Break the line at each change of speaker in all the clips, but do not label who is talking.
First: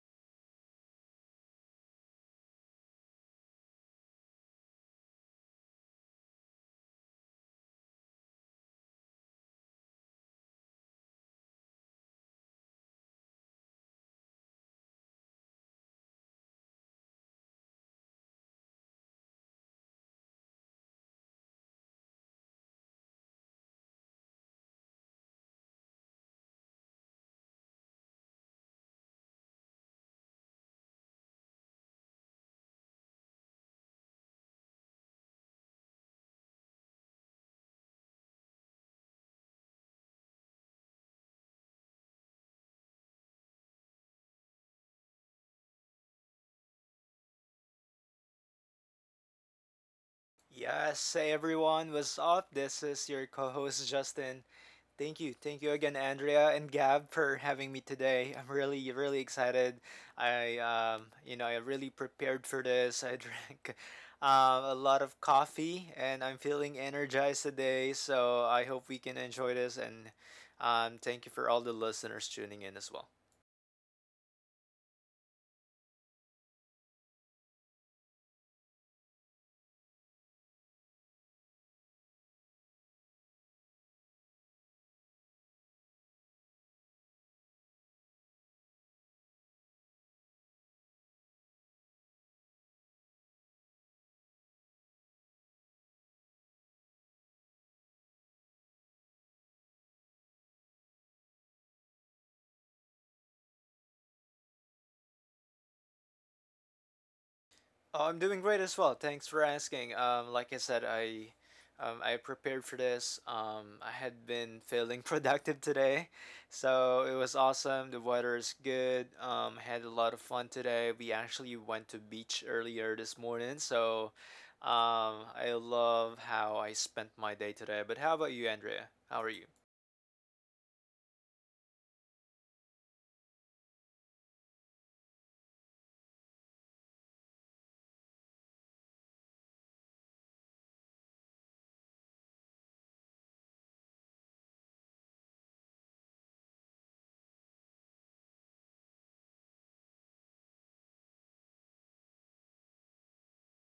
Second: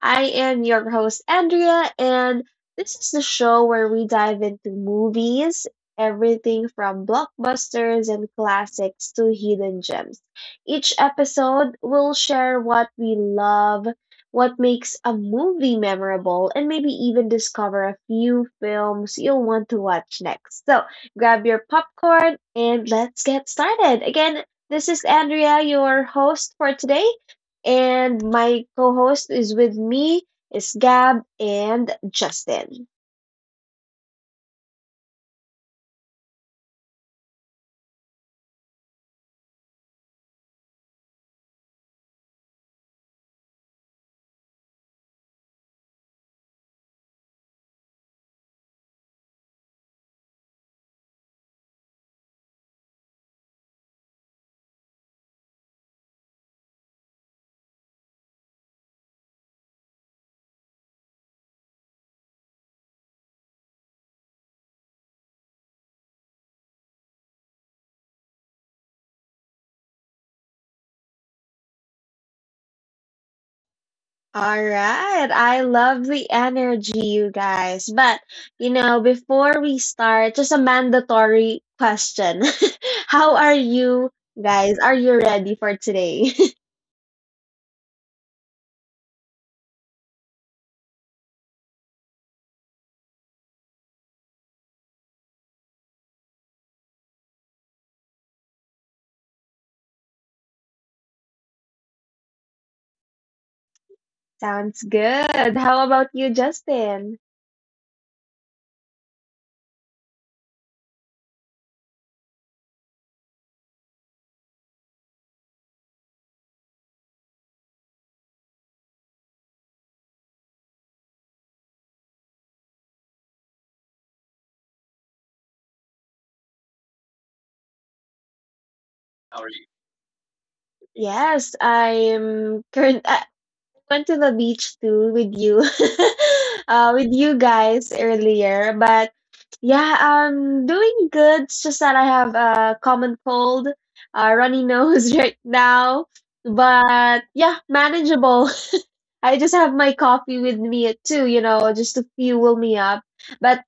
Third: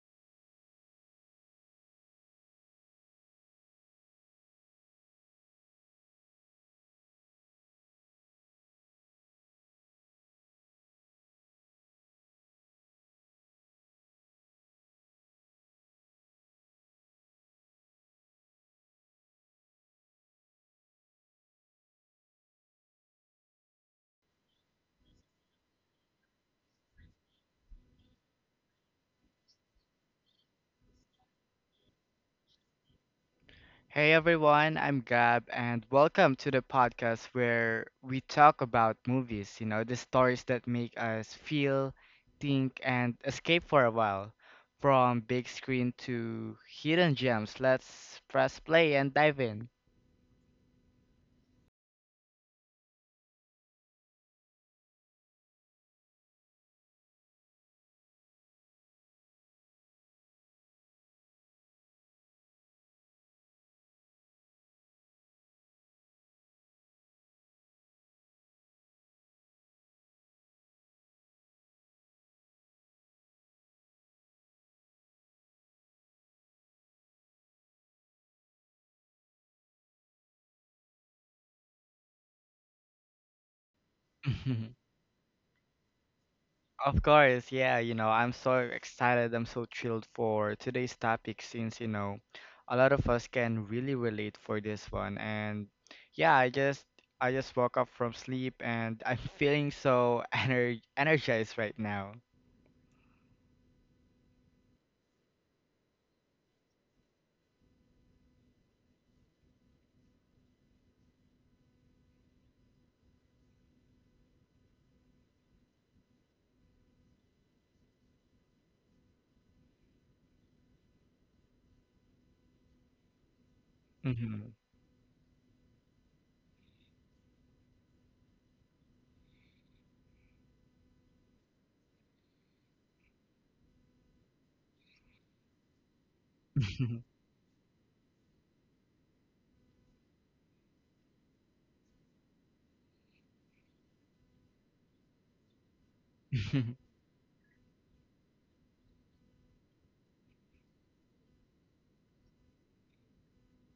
I am your host, Andrea, and this is the show where we dive into movies, everything from blockbusters and classics to hidden gems. Each episode, we'll share what we love, what makes a movie memorable, and maybe even discover a few films you'll want to watch next. So, grab your popcorn and let's get started. Again, this is Andrea, your host for today, and my co host is with me is Gab and Justin.
Hey everyone, I'm Gab, and welcome to the podcast where we talk about movies, the stories that make us feel, think, and escape for a while. From big screen to hidden gems, let's press play and dive in.
Yes, hey everyone, what's up? This is your co host Justin. Thank you. Thank you again, Andrea and Gab, for having me today. I'm really, really excited. I really prepared for this. I drank a lot of coffee and I'm feeling energized today. So I hope we can enjoy this. And Thank you for all the listeners tuning in as well.
All right, I love the energy, you guys. But, before we start, just a mandatory question. How are you guys? Are you ready for today?
Of course, yeah, I'm so excited. I'm so thrilled for today's topic since, a lot of us can really relate for this one. And yeah, I just woke up from sleep and I'm feeling so energized right now.
Sounds good. How about you, Justin?
Oh, I'm doing great as well. Thanks for asking. Like I said, I prepared for this. I had been feeling productive today, so it was awesome. The weather is good. I had a lot of fun today. We actually went to beach earlier this morning, so
Mm-hmm.
I love how I spent my day today. But how about you, Andrea? How are you?
Yes, I'm current. Went to the beach too with you, with you guys earlier. But yeah, I'm doing good. It's just that I have a common cold, runny nose right now. But yeah, manageable. I just have my coffee with me too, you know, just to fuel me up. But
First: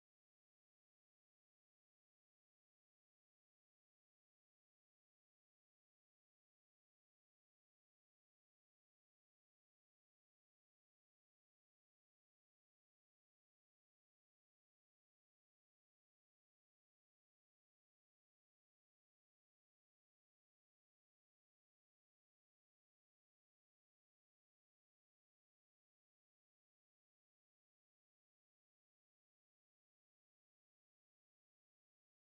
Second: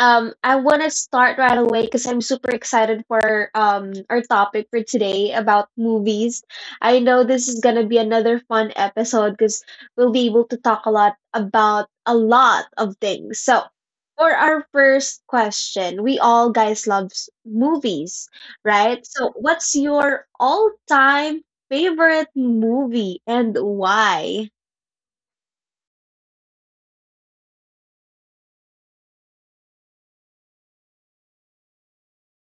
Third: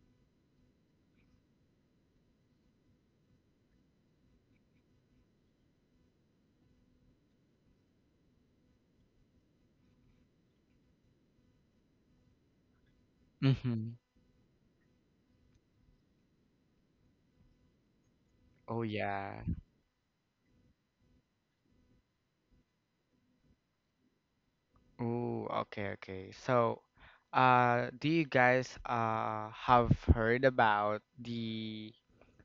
I want to start right away because I'm super excited for our topic for today about movies. I know this is gonna be another fun episode because we'll be able to talk a lot about a lot of things. So,
Mm-hmm.
for our first question, we all guys loves movies,
Oh
right? So,
yeah.
what's your all-time favorite movie and why?
Oh okay, okay. So, do you guys have heard about the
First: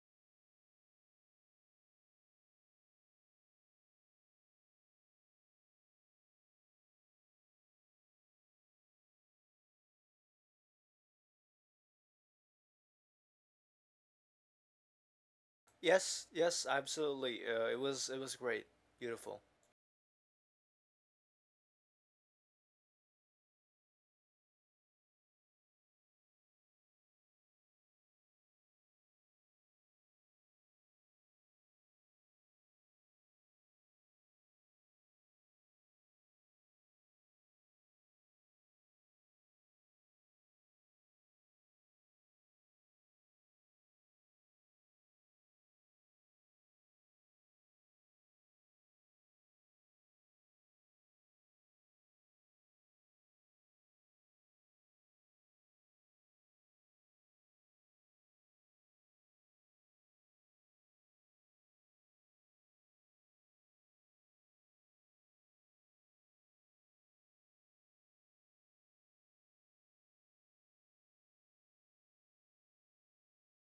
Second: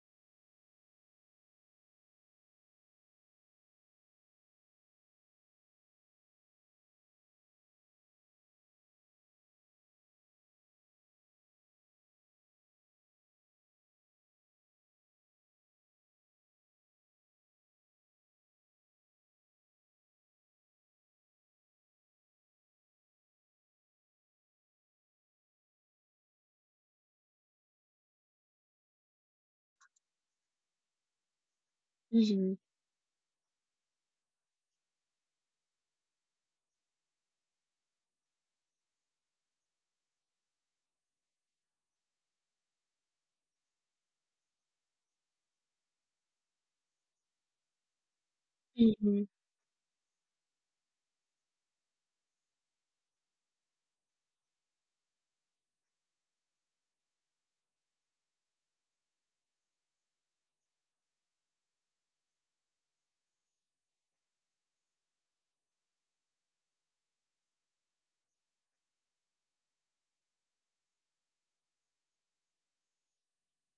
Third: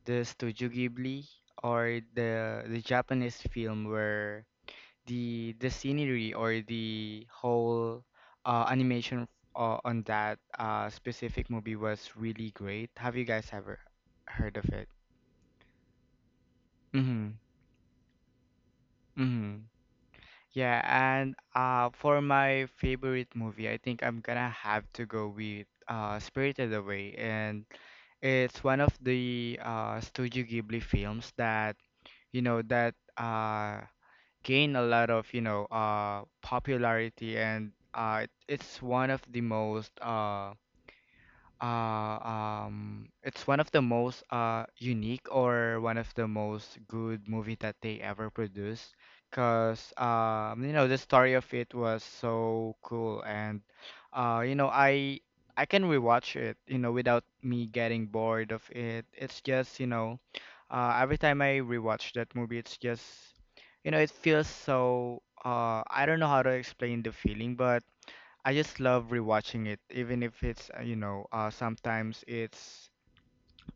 the Studio Ghibli or the Japanese film where the scenery or the whole animation on that specific movie was really great. Have you guys ever heard of it?
Yes, yes,
Mm-hmm.
absolutely. It was great. Beautiful.
Mm-hmm. Yeah, and for my favorite movie, I think I'm gonna have to go with Spirited Away, and it's one of the Studio Ghibli films that you
Mm-hmm.
know that uh Gain a lot of popularity, and it's one of the most uh, it's one of the most unique or one of the most good movie that they ever produced because you know the story of it was so cool. And you know, I can rewatch it, you know, without me getting bored of it. It's just, you know, every time I rewatch that movie, it's just, you know, it feels so I don't know how to explain the feeling, but I just love rewatching it. Even if it's, you know, sometimes it's,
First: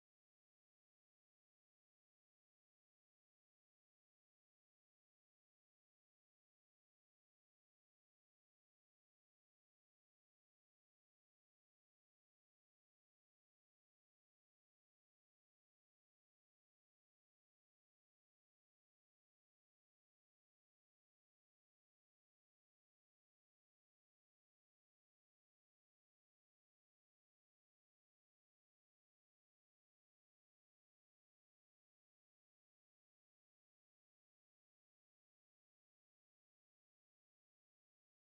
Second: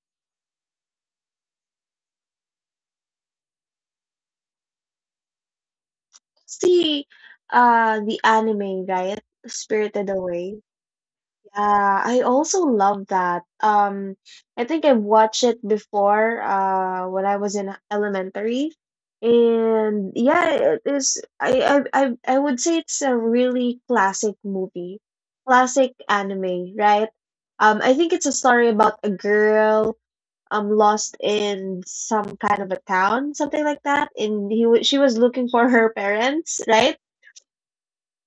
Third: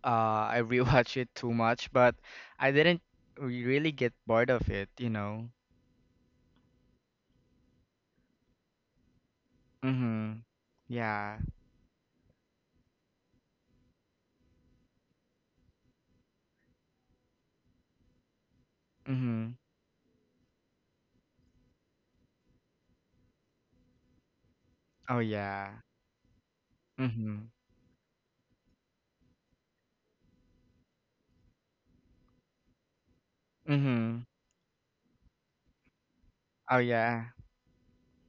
I rewatch it too much, but I didn't really get bored of it, you know.
See, the anime, right? Spirited
Mm-hmm.
Away.
Yeah.
Yeah, I also love that. I think I watched it before, when I was in elementary.
Mm-hmm.
And yeah, it is, I would say it's a really classic movie,
Oh, yeah.
classic anime, right?
Mm-hmm.
I think it's a story about a girl lost in some kind of a town, something like that.
Mm-hmm.
And he wa she was looking for her parents,
Oh,
right?
yeah.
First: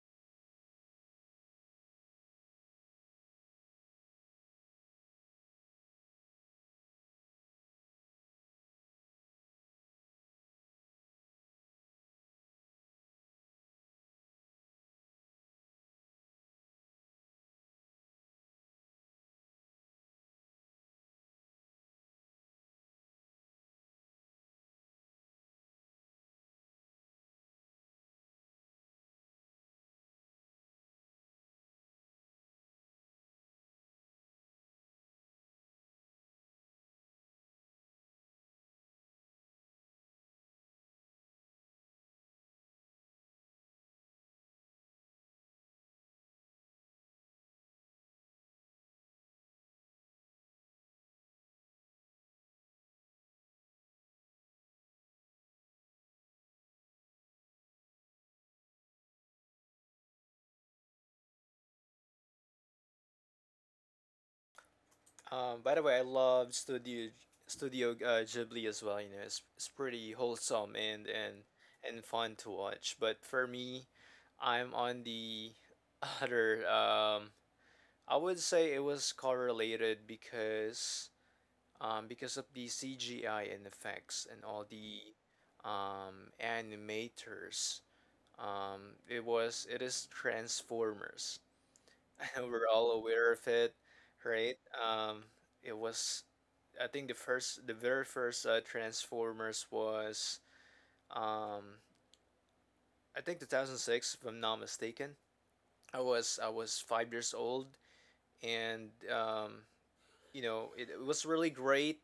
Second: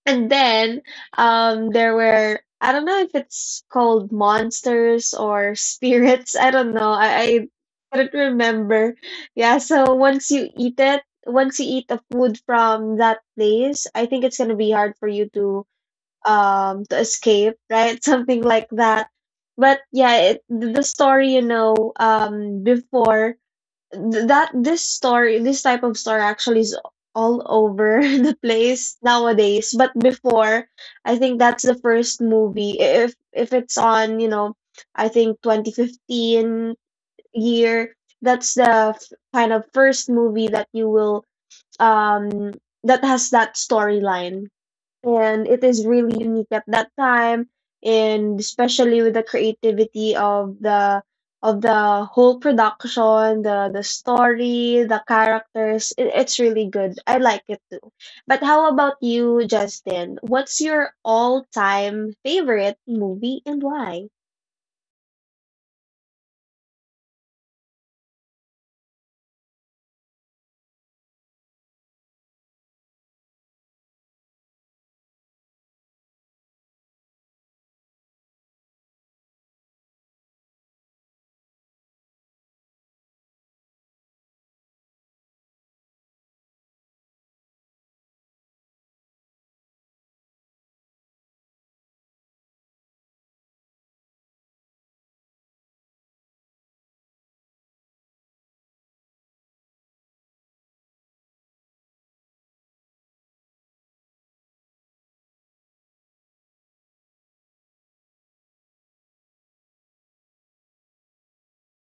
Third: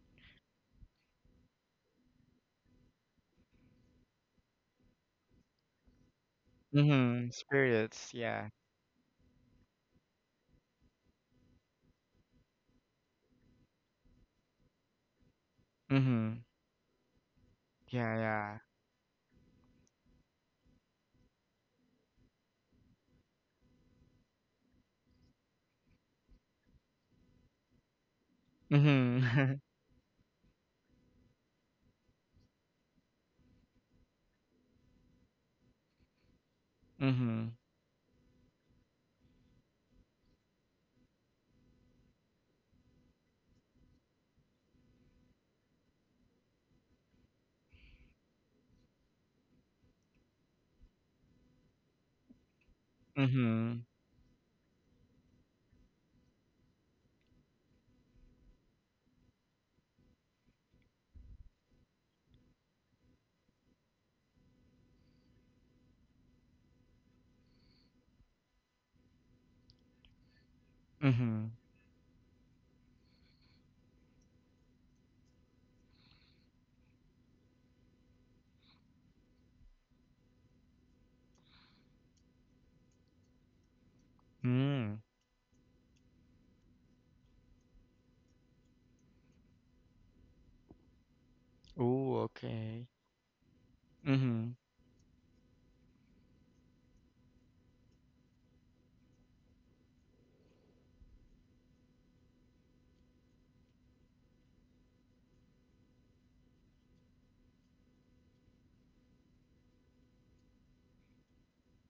And then there were, I don't know if it's called monsters or spirits. I don't know.
Mm-hmm.
I
Spirits.
Couldn't
Yeah.
remember. Yeah. So once you eat it, once you eat the food from that place, I think it's gonna be hard for you
Mm-hmm.
to escape, right?
Yeah,
Something
yeah.
like that. But yeah, the story, you know, before th- that this story, this type of story actually is all over the place
Mm-hmm.
nowadays, but before, I think that's the first movie, if it's on, you know, I think 2015
Mm-hmm.
year, that's the kind of first movie that you will um that has that storyline. And it is really unique at that time, and especially with the creativity of the whole production, the
Mm-hmm.
story, the characters, it's really good. I like it too. But how about you, Justin? What's your all-time favorite movie and why?
By the way, I love Studio Studio Ghibli as well. You know, it's pretty wholesome and and
Mm-hmm.
and fun to watch. But for me, I'm on the other. I would say it was correlated because of the CGI and effects and all the
Mm.
animators. It is Transformers.
Ooh,
We're
okay.
all aware of it,
Mm-hmm.
right? It was, I think the first, the very first Transformers was, um, I think 2006, if I'm not mistaken. I was 5 years old, and you know it was really great,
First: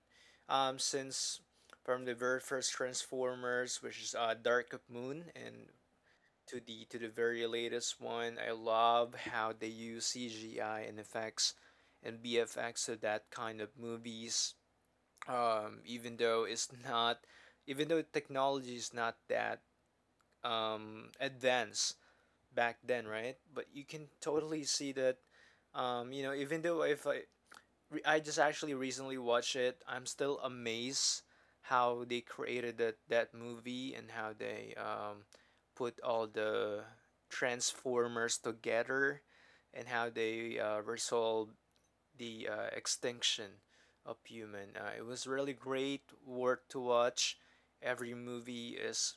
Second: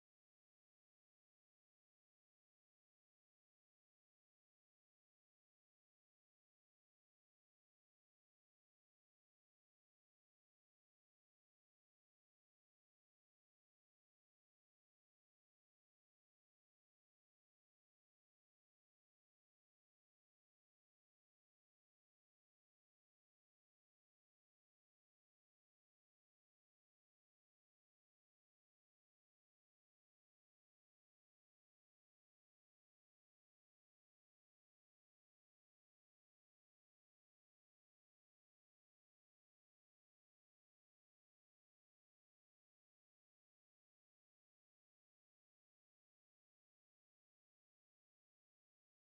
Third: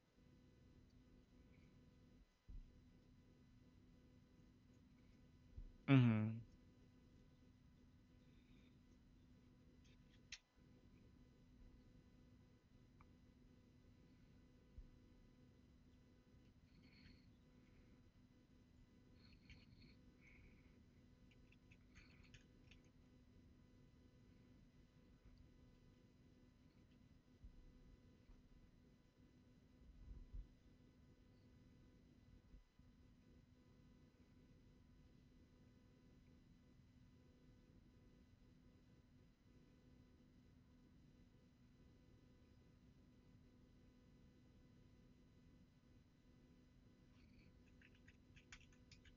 since from the very first Transformers, which is Dark of Moon, and
Mm-hmm.
to the very latest one. I love how they use CGI and effects and BFX to that kind of movies. Um, even though it's not, Even though technology is not that advanced back then, right? But you can totally see that. You know, even though if I re- I just actually recently watched it. I'm still amazed how they created that movie and how they put all the Transformers together and how they resolved the extinction of human. It was really great worth to watch. Every movie is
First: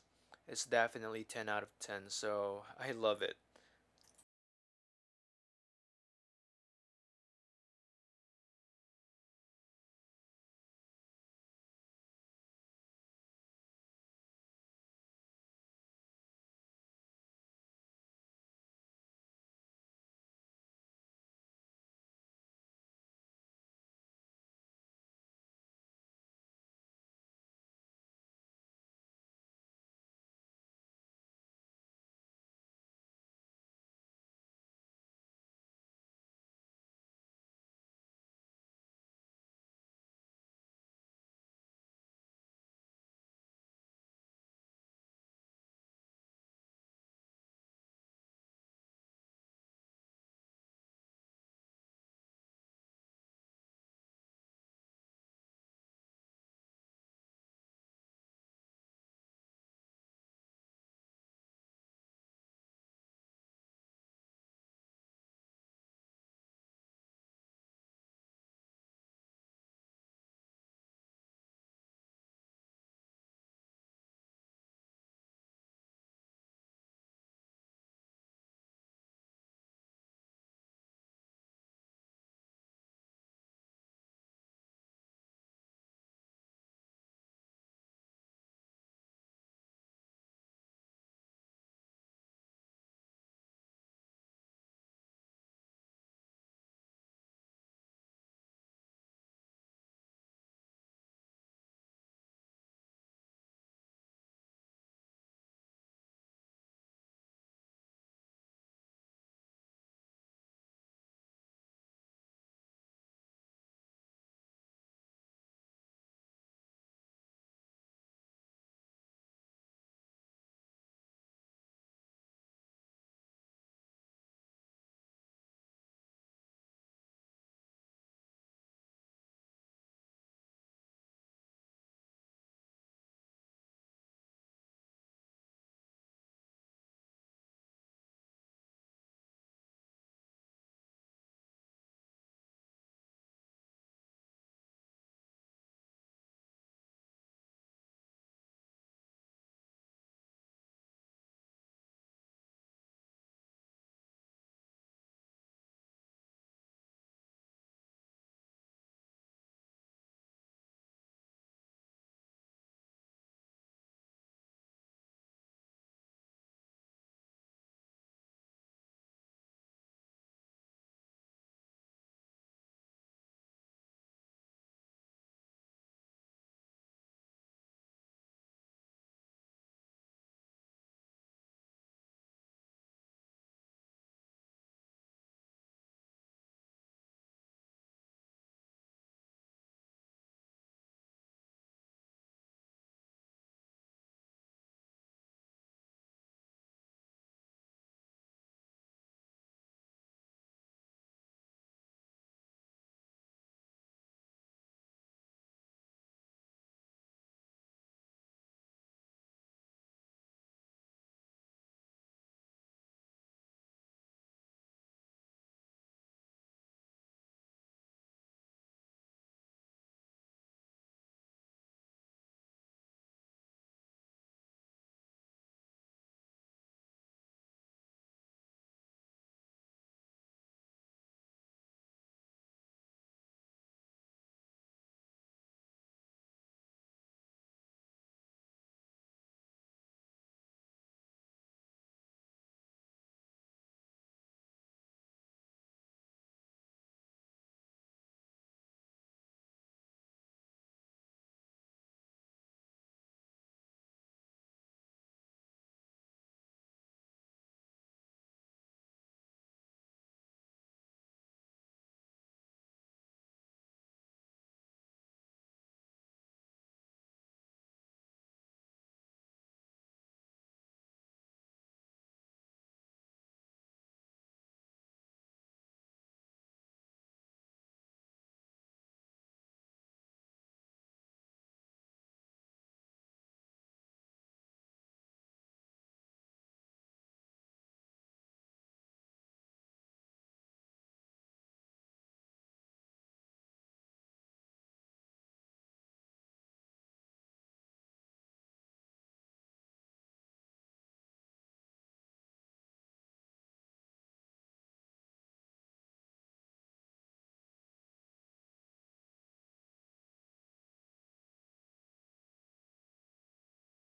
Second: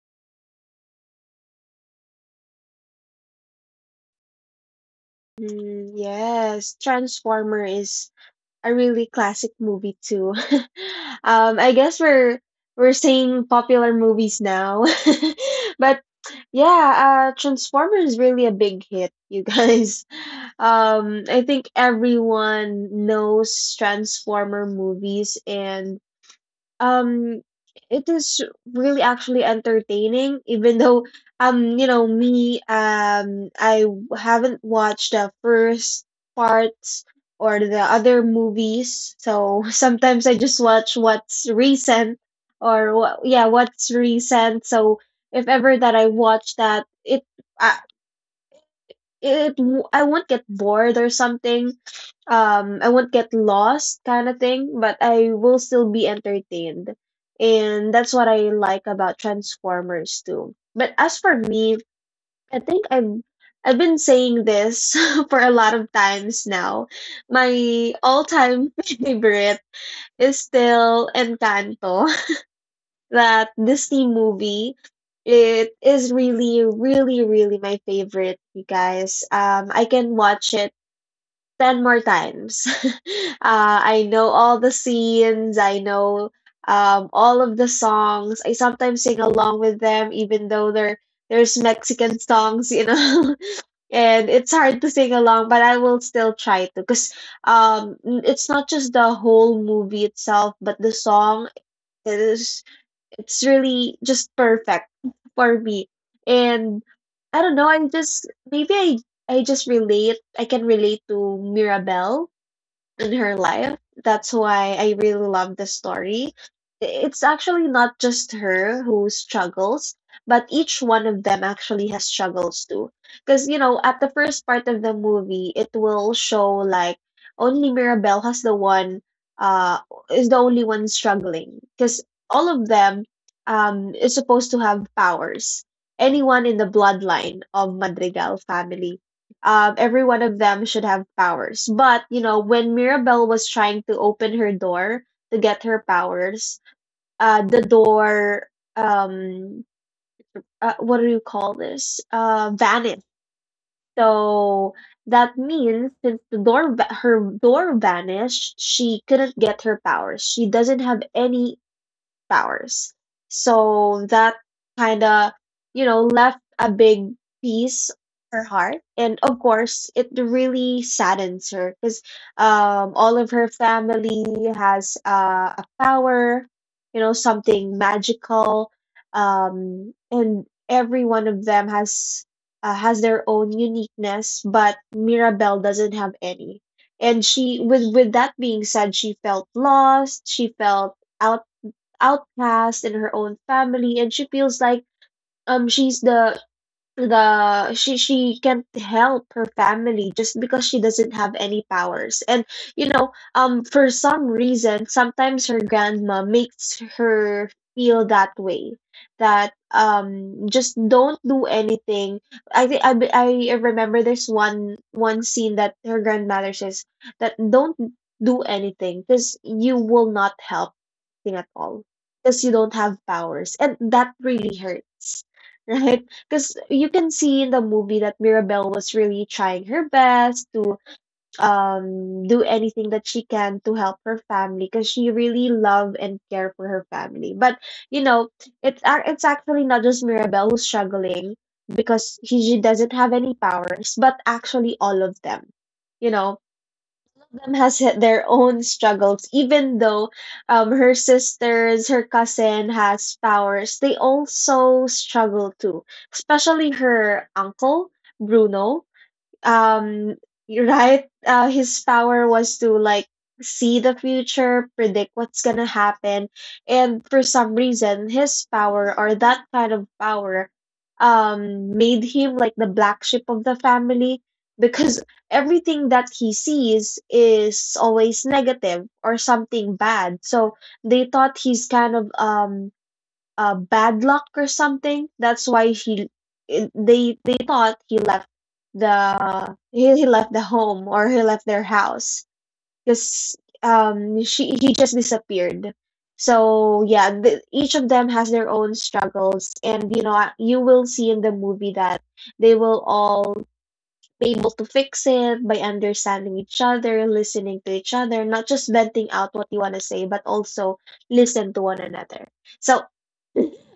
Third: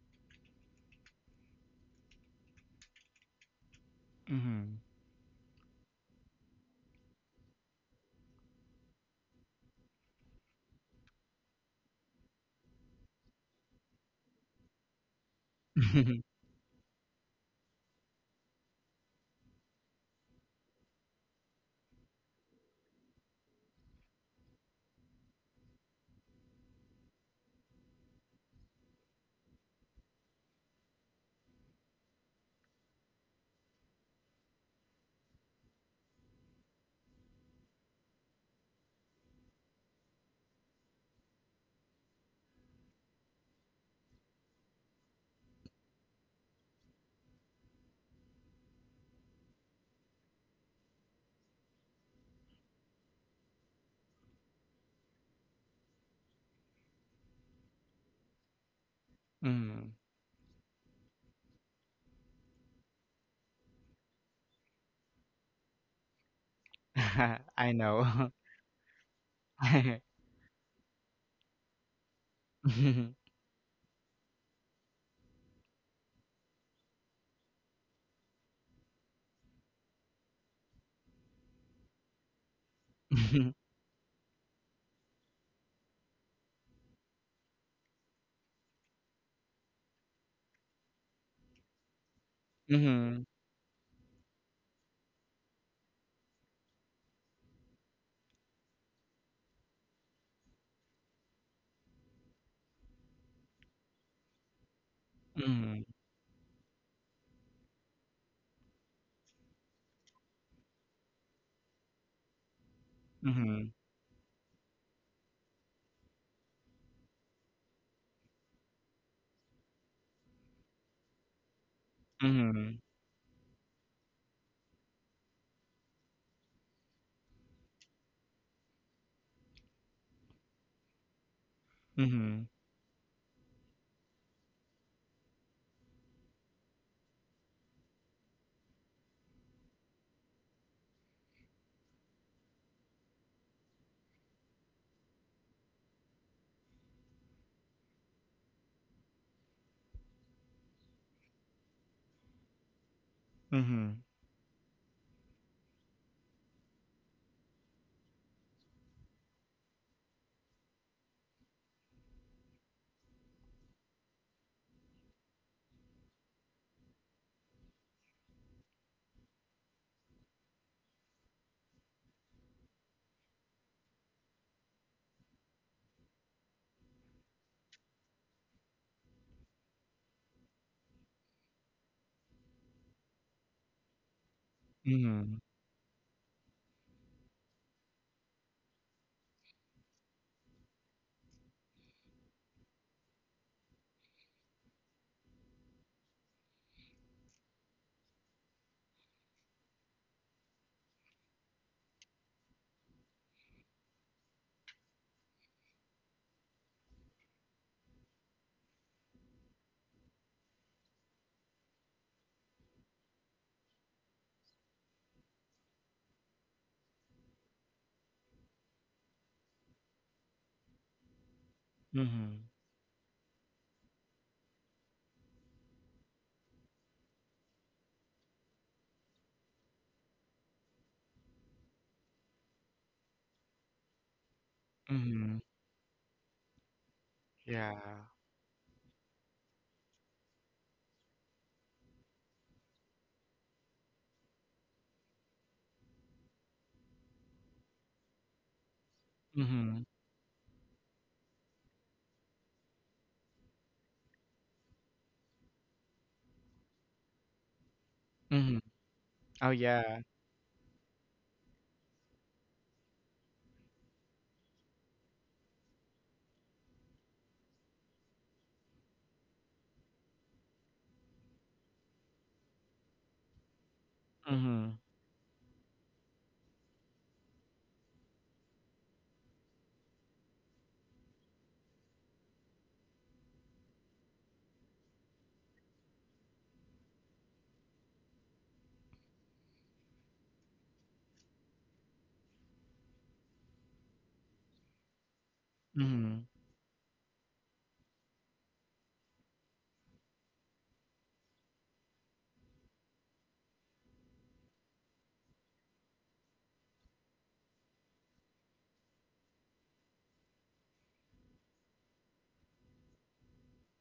is definitely 10 out of 10. So I love it.
Mm, yes, Transformer is a really classic movie too. I guess we're saying popular movies now, but
Mm-hmm.
yeah, Transformers is really a big hit, you guys. I think everyone knows Transformer movies, and um it is really actually entertaining, even though you know, me I haven't watched the first parts or the other movies, so sometimes I just watch what's recent, or what, yeah, what's recent. So if ever that I watch that it, I, it I won't get bored or something. I won't get lost kind of thing, but I will still be entertained. And that's what I like about
Mm-hmm.
Transformers too. But as for me, I think I've been saying this for a lot of times now. My
I know.
all-time favorite is still Encanto,
Mhm.
that Disney movie. It is really, really, really my favorite, you guys. I can watch it 10 more times. Uh, I know all the scenes, I know all of the songs. I sometimes sing along with them, even though there's Mexican songs, you
Mhm.
know. And it's hard to sing along, but I will still try to, because it's not just the whole movie itself, but the song is, it's really just perfect for
Mhm.
me. And I don't know, I'm just maybe I just relate. I can relate to Mirabelle in her
Mhm.
life. That's why I really love the story. It's actually not just her who struggles, but each one of them actually has struggles
Mhm.
too. Because, you know, at the first part of the movie, it will show like only Mirabelle has the one, uh, is the only one struggling. Because all
Mhm.
of them is supposed to have powers. Anyone in the bloodline of Madrigal family, every one of them should have powers. But, you know, when Mirabelle was trying to open her door to get her powers, uh, the door, um, what do you call this? Vanished.
Mhm. Mhm.
So that means since the door, her door vanished, she couldn't get her powers. She doesn't have any powers. So that kind of, you know, left a big piece her heart, and of course it really saddens her because all of her family has a power, you know, something magical. And every one of them has, has their own uniqueness, but
Mhm.
Mirabelle doesn't have any. And she with that being said, she felt lost, she felt outcast in her own family, and she feels like she's the she can't help her family just because she doesn't have any powers. And you know, for some reason, sometimes her grandma makes her feel that way, that just don't do anything. I think I remember there's one scene that her grandmother says that don't do anything because you will not help thing at all because
Mhm.
you don't have powers. And that really hurts, right? Because you can see in the movie that Mirabelle was really trying her best to do anything that she can to help her family, because she
Mhm.
really love and care for her family. But
Yeah.
you know, it's actually not just Mirabelle who's struggling because she doesn't have any powers, but actually all of them. You know, of them has had their own struggles. Even
Mhm.
though her sisters, her cousin has powers, they also struggle too. Especially her uncle,
Mhm.
Bruno.
Oh yeah.
um you're right, his power was to like see the future, predict what's gonna happen. And for some reason, his power, or that kind of power, made him like the black sheep of the family,
Mhm.
because everything that he sees is always negative or something bad. So they thought he's kind of bad luck or something. That's why he they thought he left the home, or he left their house, because she he just disappeared.
Mhm.
So yeah, each of them has their own struggles, and you know you will see in the movie that they will all be able to fix it by understanding each other, listening to each other, not just venting out what you want to say, but also listen to one another. So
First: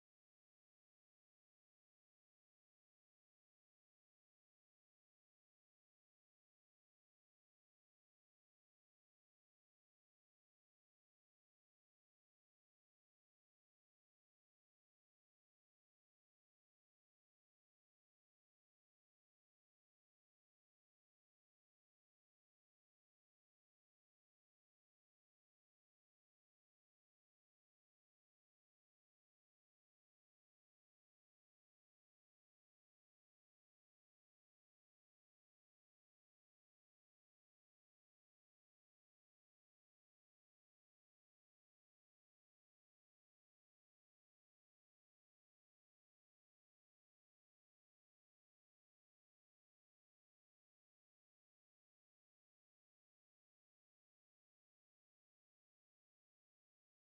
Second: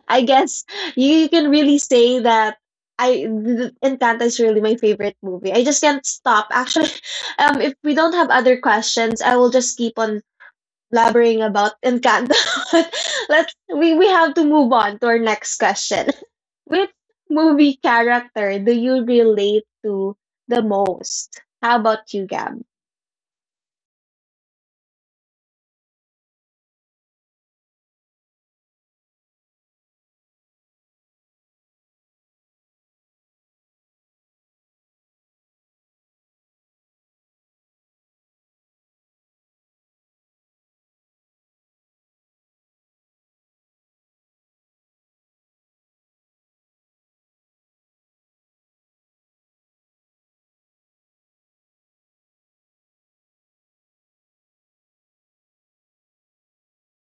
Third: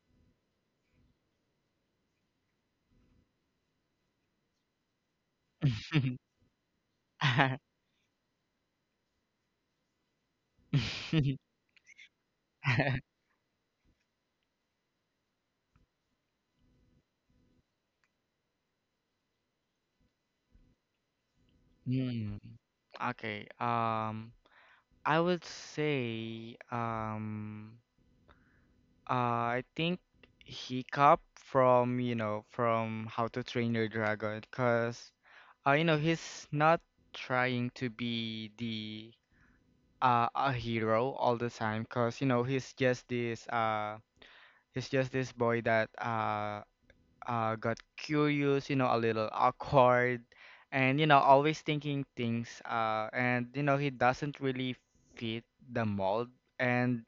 I guess you can really say that Encanto is really my favorite movie. I just can't stop. Actually, if we don't have other questions, I will just keep on blabbering about Encanto. But, Let's we have to move on to our next question. Which movie character do you relate to the most? How about you,
Mm.
Gab?
Okay. I would say I think he Hiccup from, you know, from How to Train Your Dragon, because, you know, he's not trying to be the a hero all the time, because you know, he's just this boy that got curious, you know, a little awkward, and you know, always thinking things, and you know, he doesn't really fit the mold. And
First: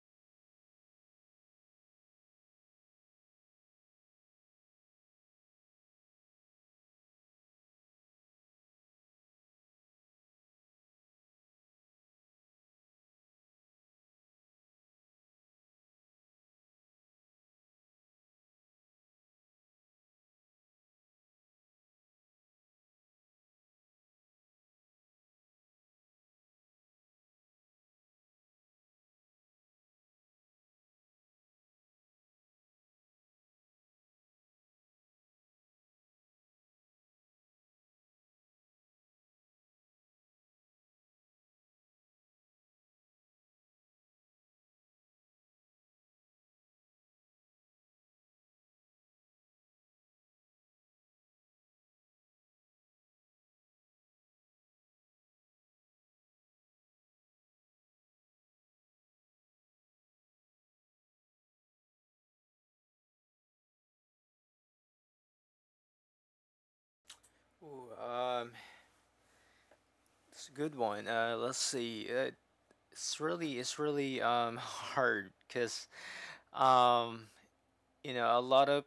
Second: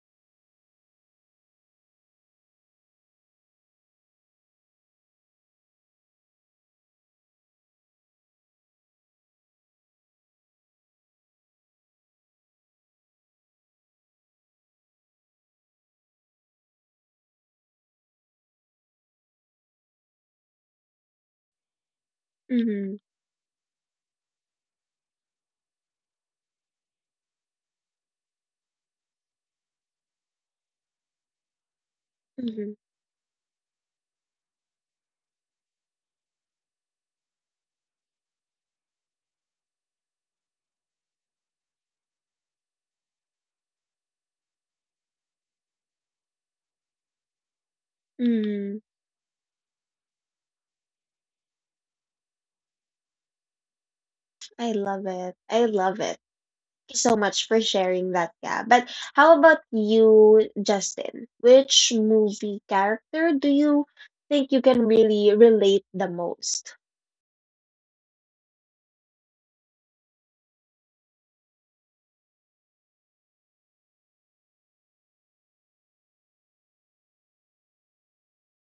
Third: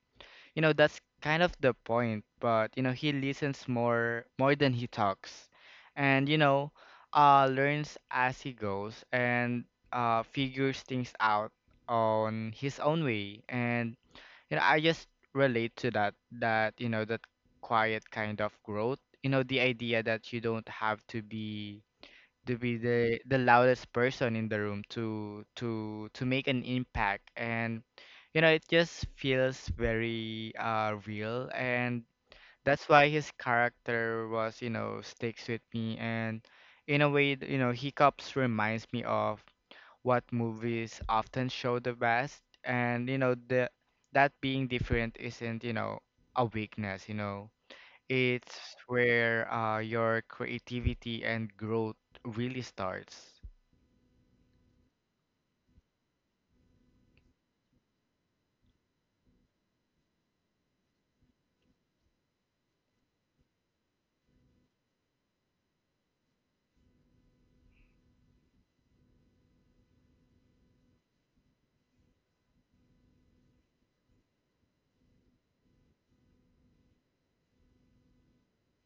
you know, that's kind of the point, but you know, he listens more than he talks. And you know, learns as he goes and figures things out on his own way. And you know, I just relate to that, you know, that quiet kind of growth. You know, the idea that you don't have to be
Mm-hmm.
the loudest person in the room to make an impact. And you know, it just feels very real, and that's why his character was you know sticks with me. And in a way, you know, hiccups reminds me of what movies often show the best. And you know, the that being different isn't, you know, a weakness. You know, it's
Mm-hmm.
where your creativity and growth really starts.
I love it. I love it. Thank you so much for sharing that, yeah. But how about you, Justin? Which movie character do you think you can really relate the most?
Ooh, it's a good one. Let's see. It's really Hard because um you know a lot of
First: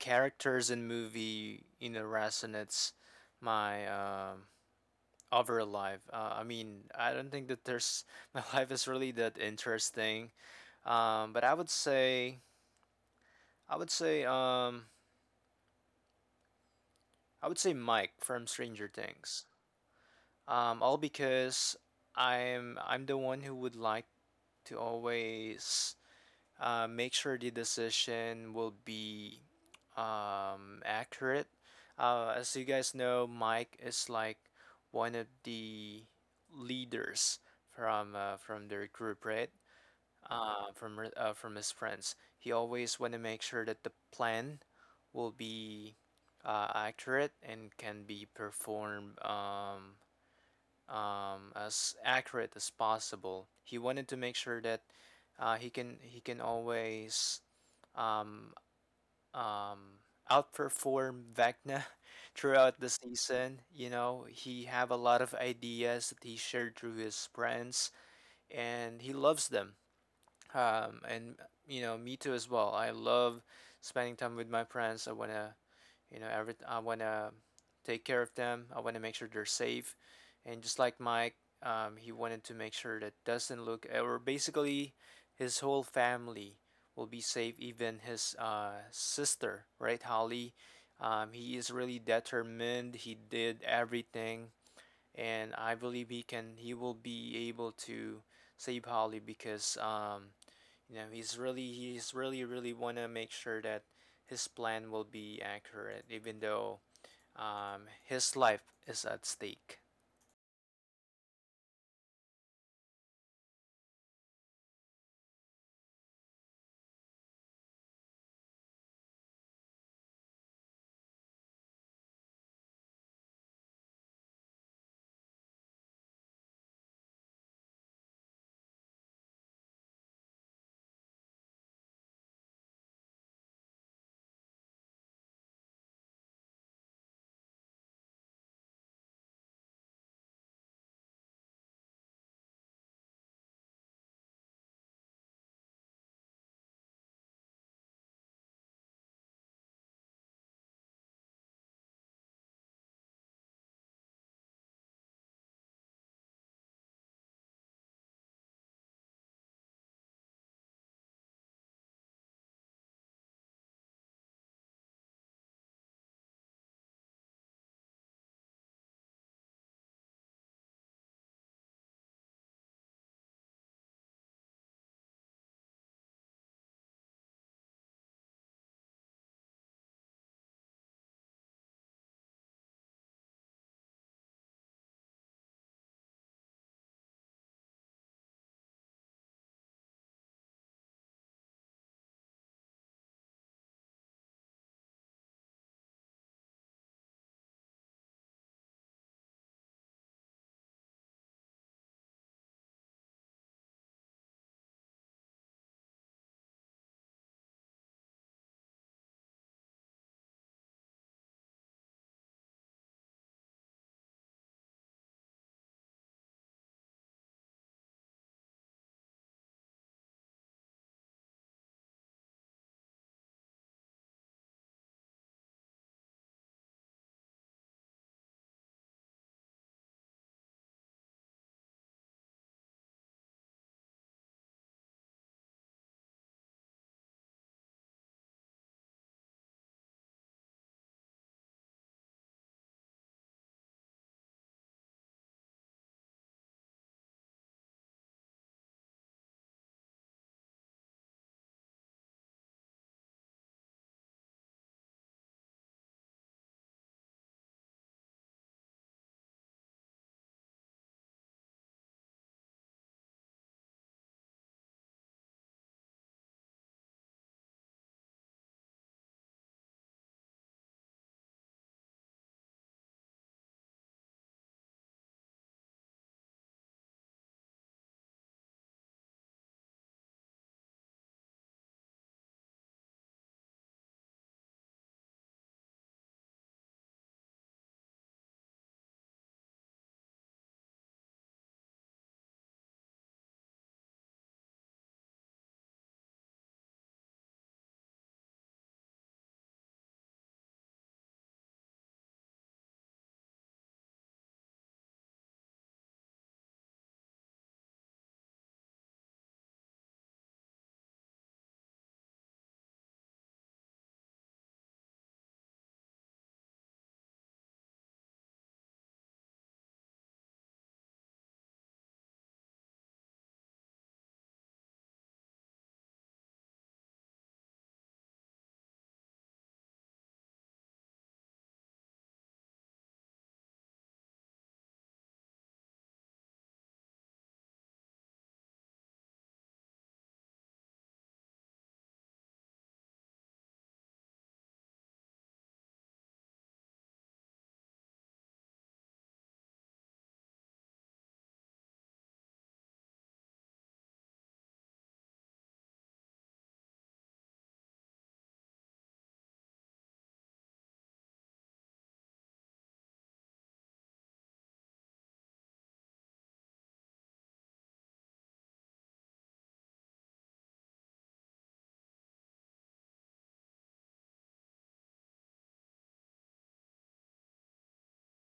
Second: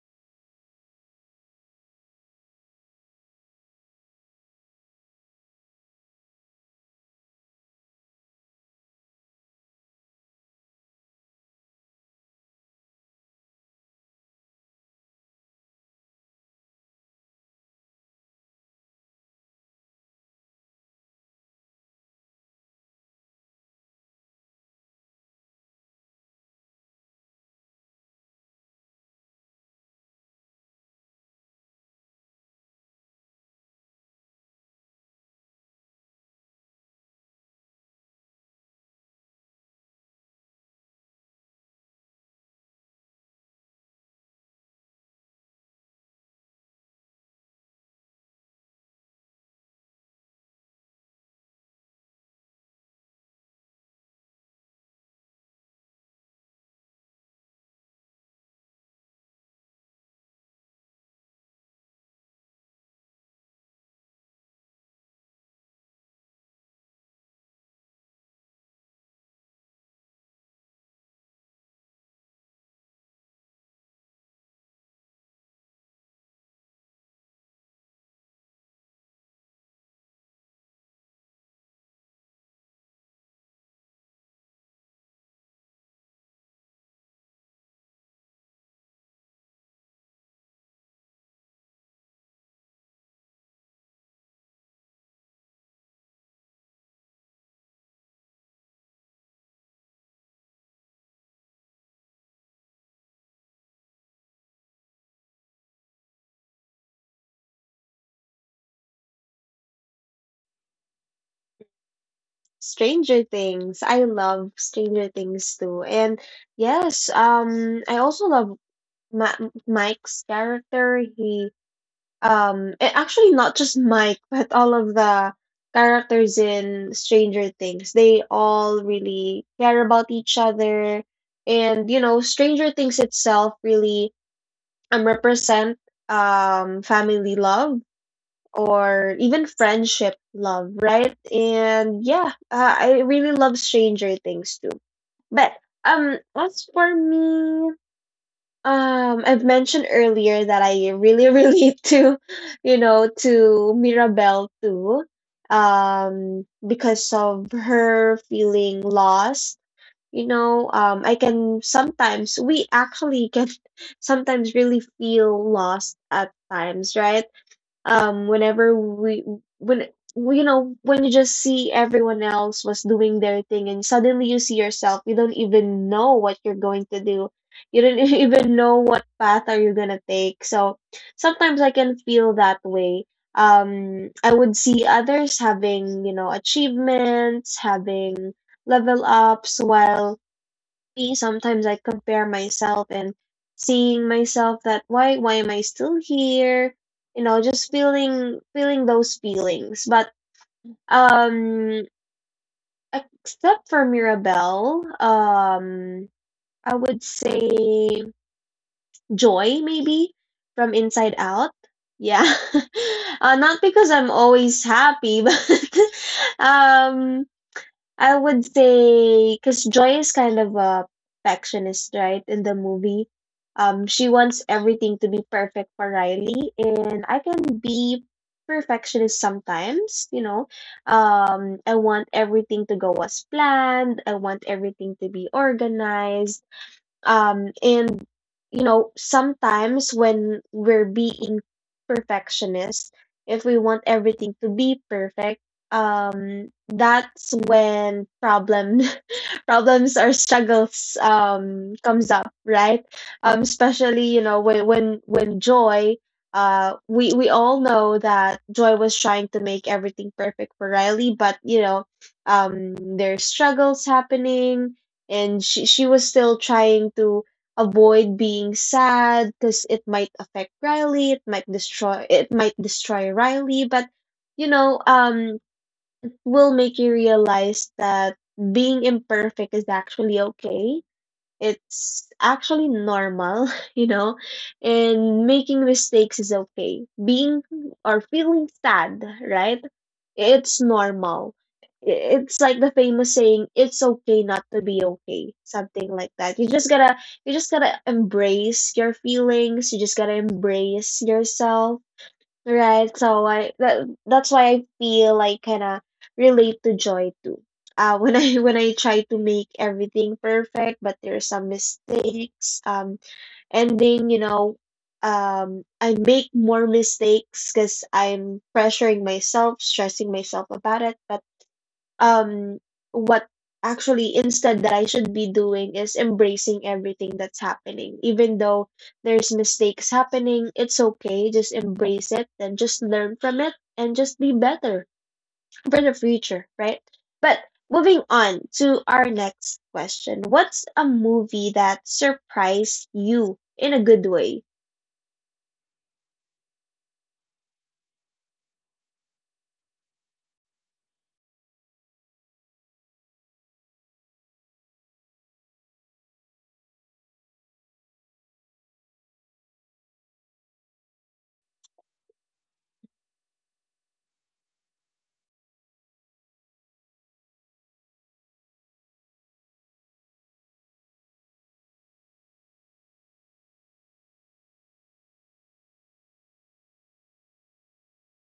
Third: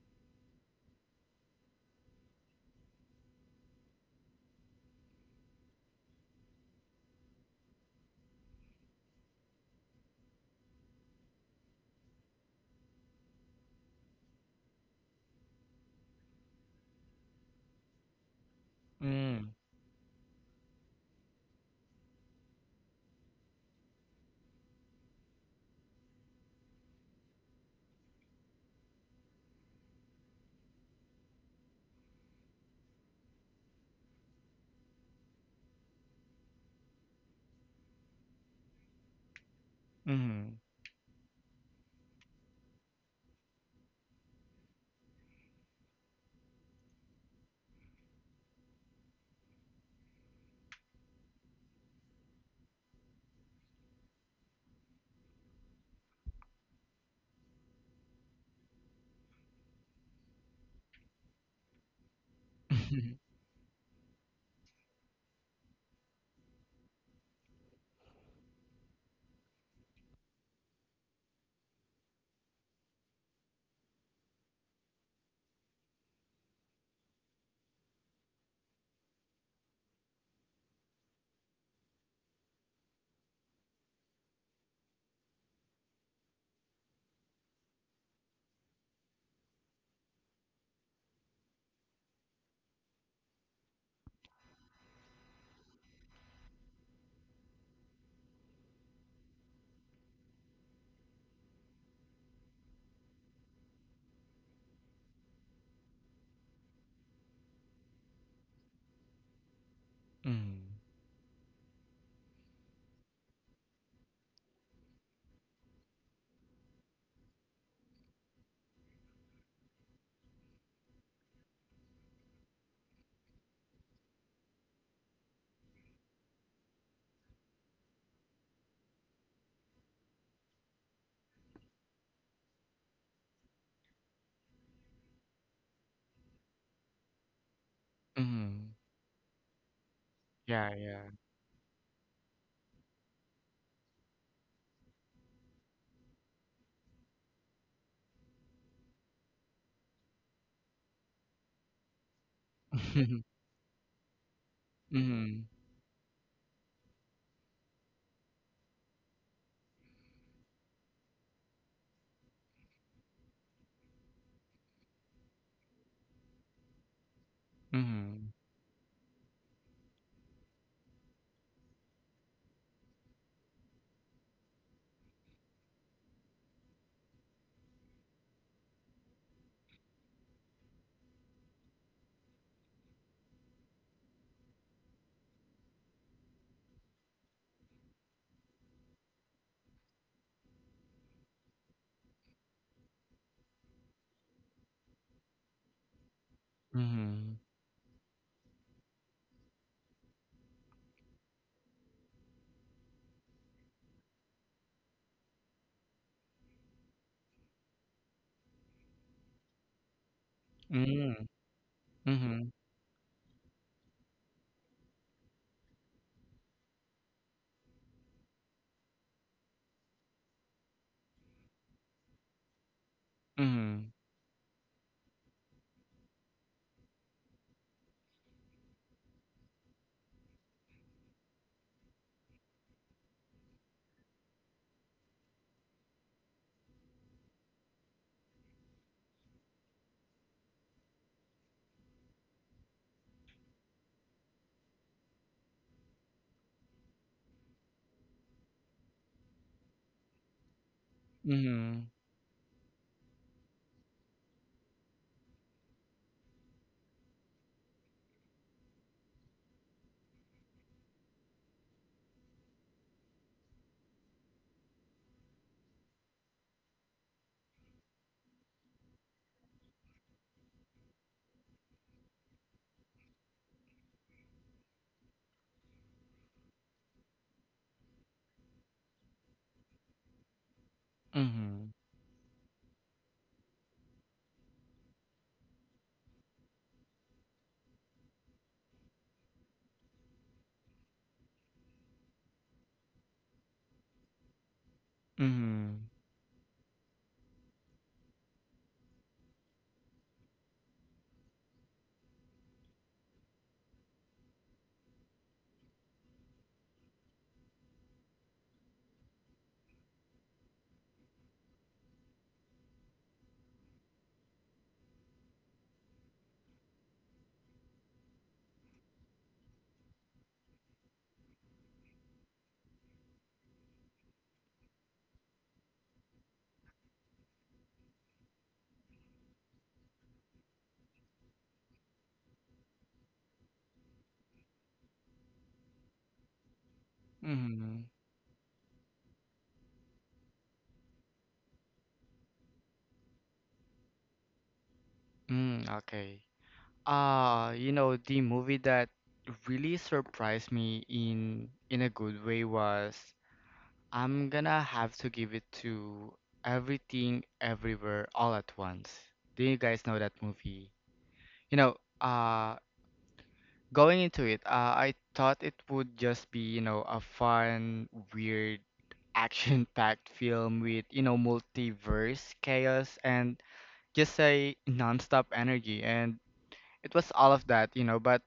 characters in movie, you know, resonates my overall life. I mean, I don't think that there's my life is really that interesting. Um but I would say I would say I would say Mike from Stranger Things.
Mm.
All because I'm the one who would like to always, make sure the decision will be accurate. As you guys know, Mike is like one of the leaders from their group, right?
Mm-hmm.
From his friends, he always want to make sure that the plan will be accurate and can be performed as accurate as possible. He wanted to make sure that he can always um, um, outperform Vecna throughout the season. You know, he have a lot of ideas that he shared through his friends, and he loves them. And you know me too as well, I love spending time with my friends. I want to, you know, every I want to take care of them, I want to make sure they're safe. And just like Mike, he wanted to make sure that doesn't look, or basically his whole family will be safe, even his sister, right, Holly. He is really determined, he did everything, and I believe he can, he will be able to save Holly because you know, he's really really want to make sure that his plan will be accurate, even though his life is at stake.
Mm-hmm.
Stranger Things. I love Stranger Things too. And yes, I also love Ma- Mike's character. He and actually not just Mike, but all of the characters in Stranger Things. They all really care about each other. And, you know, Stranger Things itself really represent family love
Mm-hmm.
or even friendship love,
Yeah, yeah.
right? And yeah, I really love Stranger Things too. But as for me, I've mentioned earlier that I really relate to, you know, to Mirabelle too,
Mm-hmm.
because of her feeling lost. You know, I can sometimes, we actually can sometimes really feel lost at times, right?
Mm-hmm.
Whenever we when Well, you know, when you just see everyone else was doing their thing, and suddenly you see yourself, you don't even know what you're going to do, you don't even know what path are you going to take. So sometimes I can feel that way. I would see others having, you know, achievements, having level ups, while me, sometimes I compare myself and seeing myself that why am I still here? You
Mm-hmm.
know, just feeling those feelings. But um except for Mirabelle, I would say Joy maybe, from Inside Out. Yeah.
Mm-hmm.
Not because I'm always happy, but um I would say because Joy is kind of a perfectionist, right? In the movie,
Mm-hmm. Mm-hmm.
she wants everything to be perfect for Riley, and I can be perfectionist sometimes. You know, I want everything to go as planned. I want everything to be organized. And you know, sometimes when we're being perfectionist, if we want everything to be perfect, that's when problem problems or struggles
Mm-hmm.
comes up, right? Especially you know when joy. We all know that Joy was trying to make everything perfect for Riley, but you know, there's struggles happening and she was still trying to avoid being sad because it might affect Riley, it might destroy Riley, but you know, will make you realize that being imperfect is actually okay.
Mm-hmm.
It's actually normal, you know, and making mistakes is okay. Being or feeling sad, right? It's normal. It's like the famous saying, it's okay not to be okay,
Mm-hmm.
something like that. You just gotta embrace your feelings, you just gotta embrace yourself. Right. So that's why I feel like kind of relate to joy too. When I when I try to make everything perfect, but there's some mistakes, ending, you know, I make more mistakes because I'm pressuring myself, stressing myself about it. But um what actually instead that I should be doing is embracing everything that's happening. Even though there's mistakes happening, it's okay. Just embrace it and just learn from it and just be better for the future, right? But
Mm-hmm.
moving on to our next question. What's a movie that surprised you in a good way?
Mm, okay. You know, the movie that really surprised me in a good way was I'm gonna have to give it to Everything Everywhere All at Once. Do you guys know that movie? You know, going into it, I thought it would just be, you know, a fun, weird, action-packed film with, you know, multiverse chaos and just a non-stop energy. And it was all of that, you know, but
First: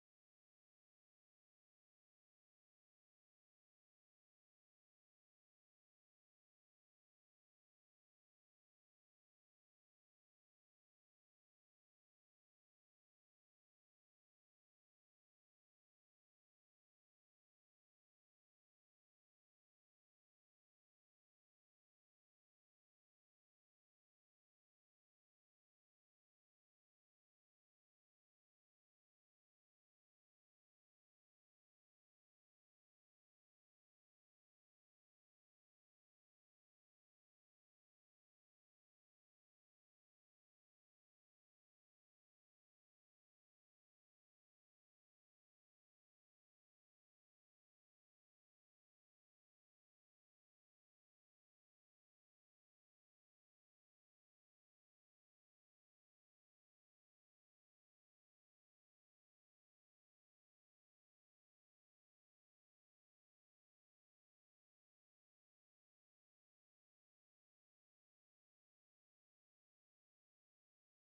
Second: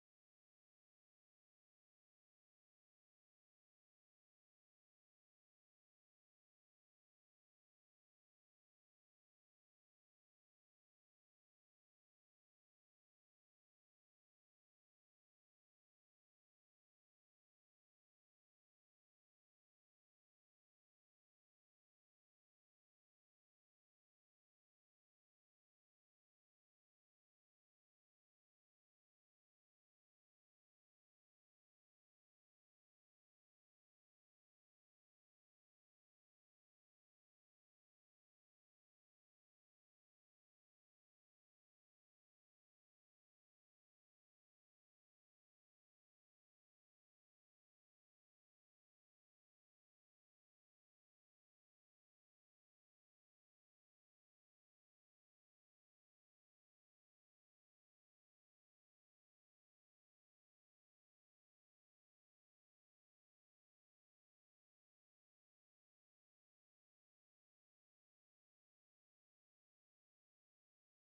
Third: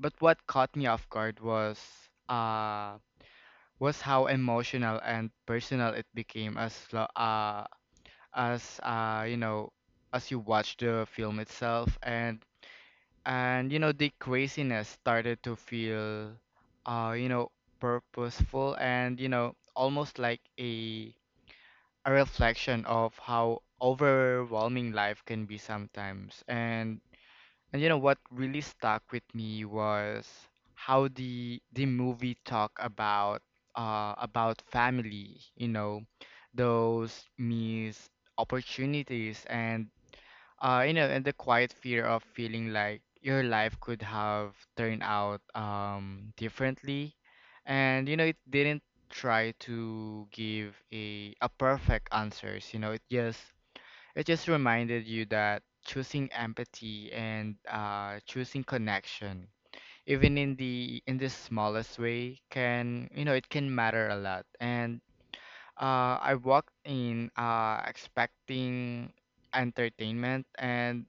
but what caught me off guard uh was how emotional and personal it became as you know, as you watch the film itself. And you know, the craziness started to feel, you know, purposeful, and you know, almost like a reflection of how overwhelming life can be sometimes. And you know, what really stuck with me was how the movie talk about family, you know, those missed opportunities, and you know, and the quiet fear of feeling like your life could have turned out differently. And you know, it didn't try to give a perfect answers. You know, it just reminded you that choosing empathy and choosing connection, even in the smallest way, can, you know, it can matter a lot. And I walked in expecting entertainment, and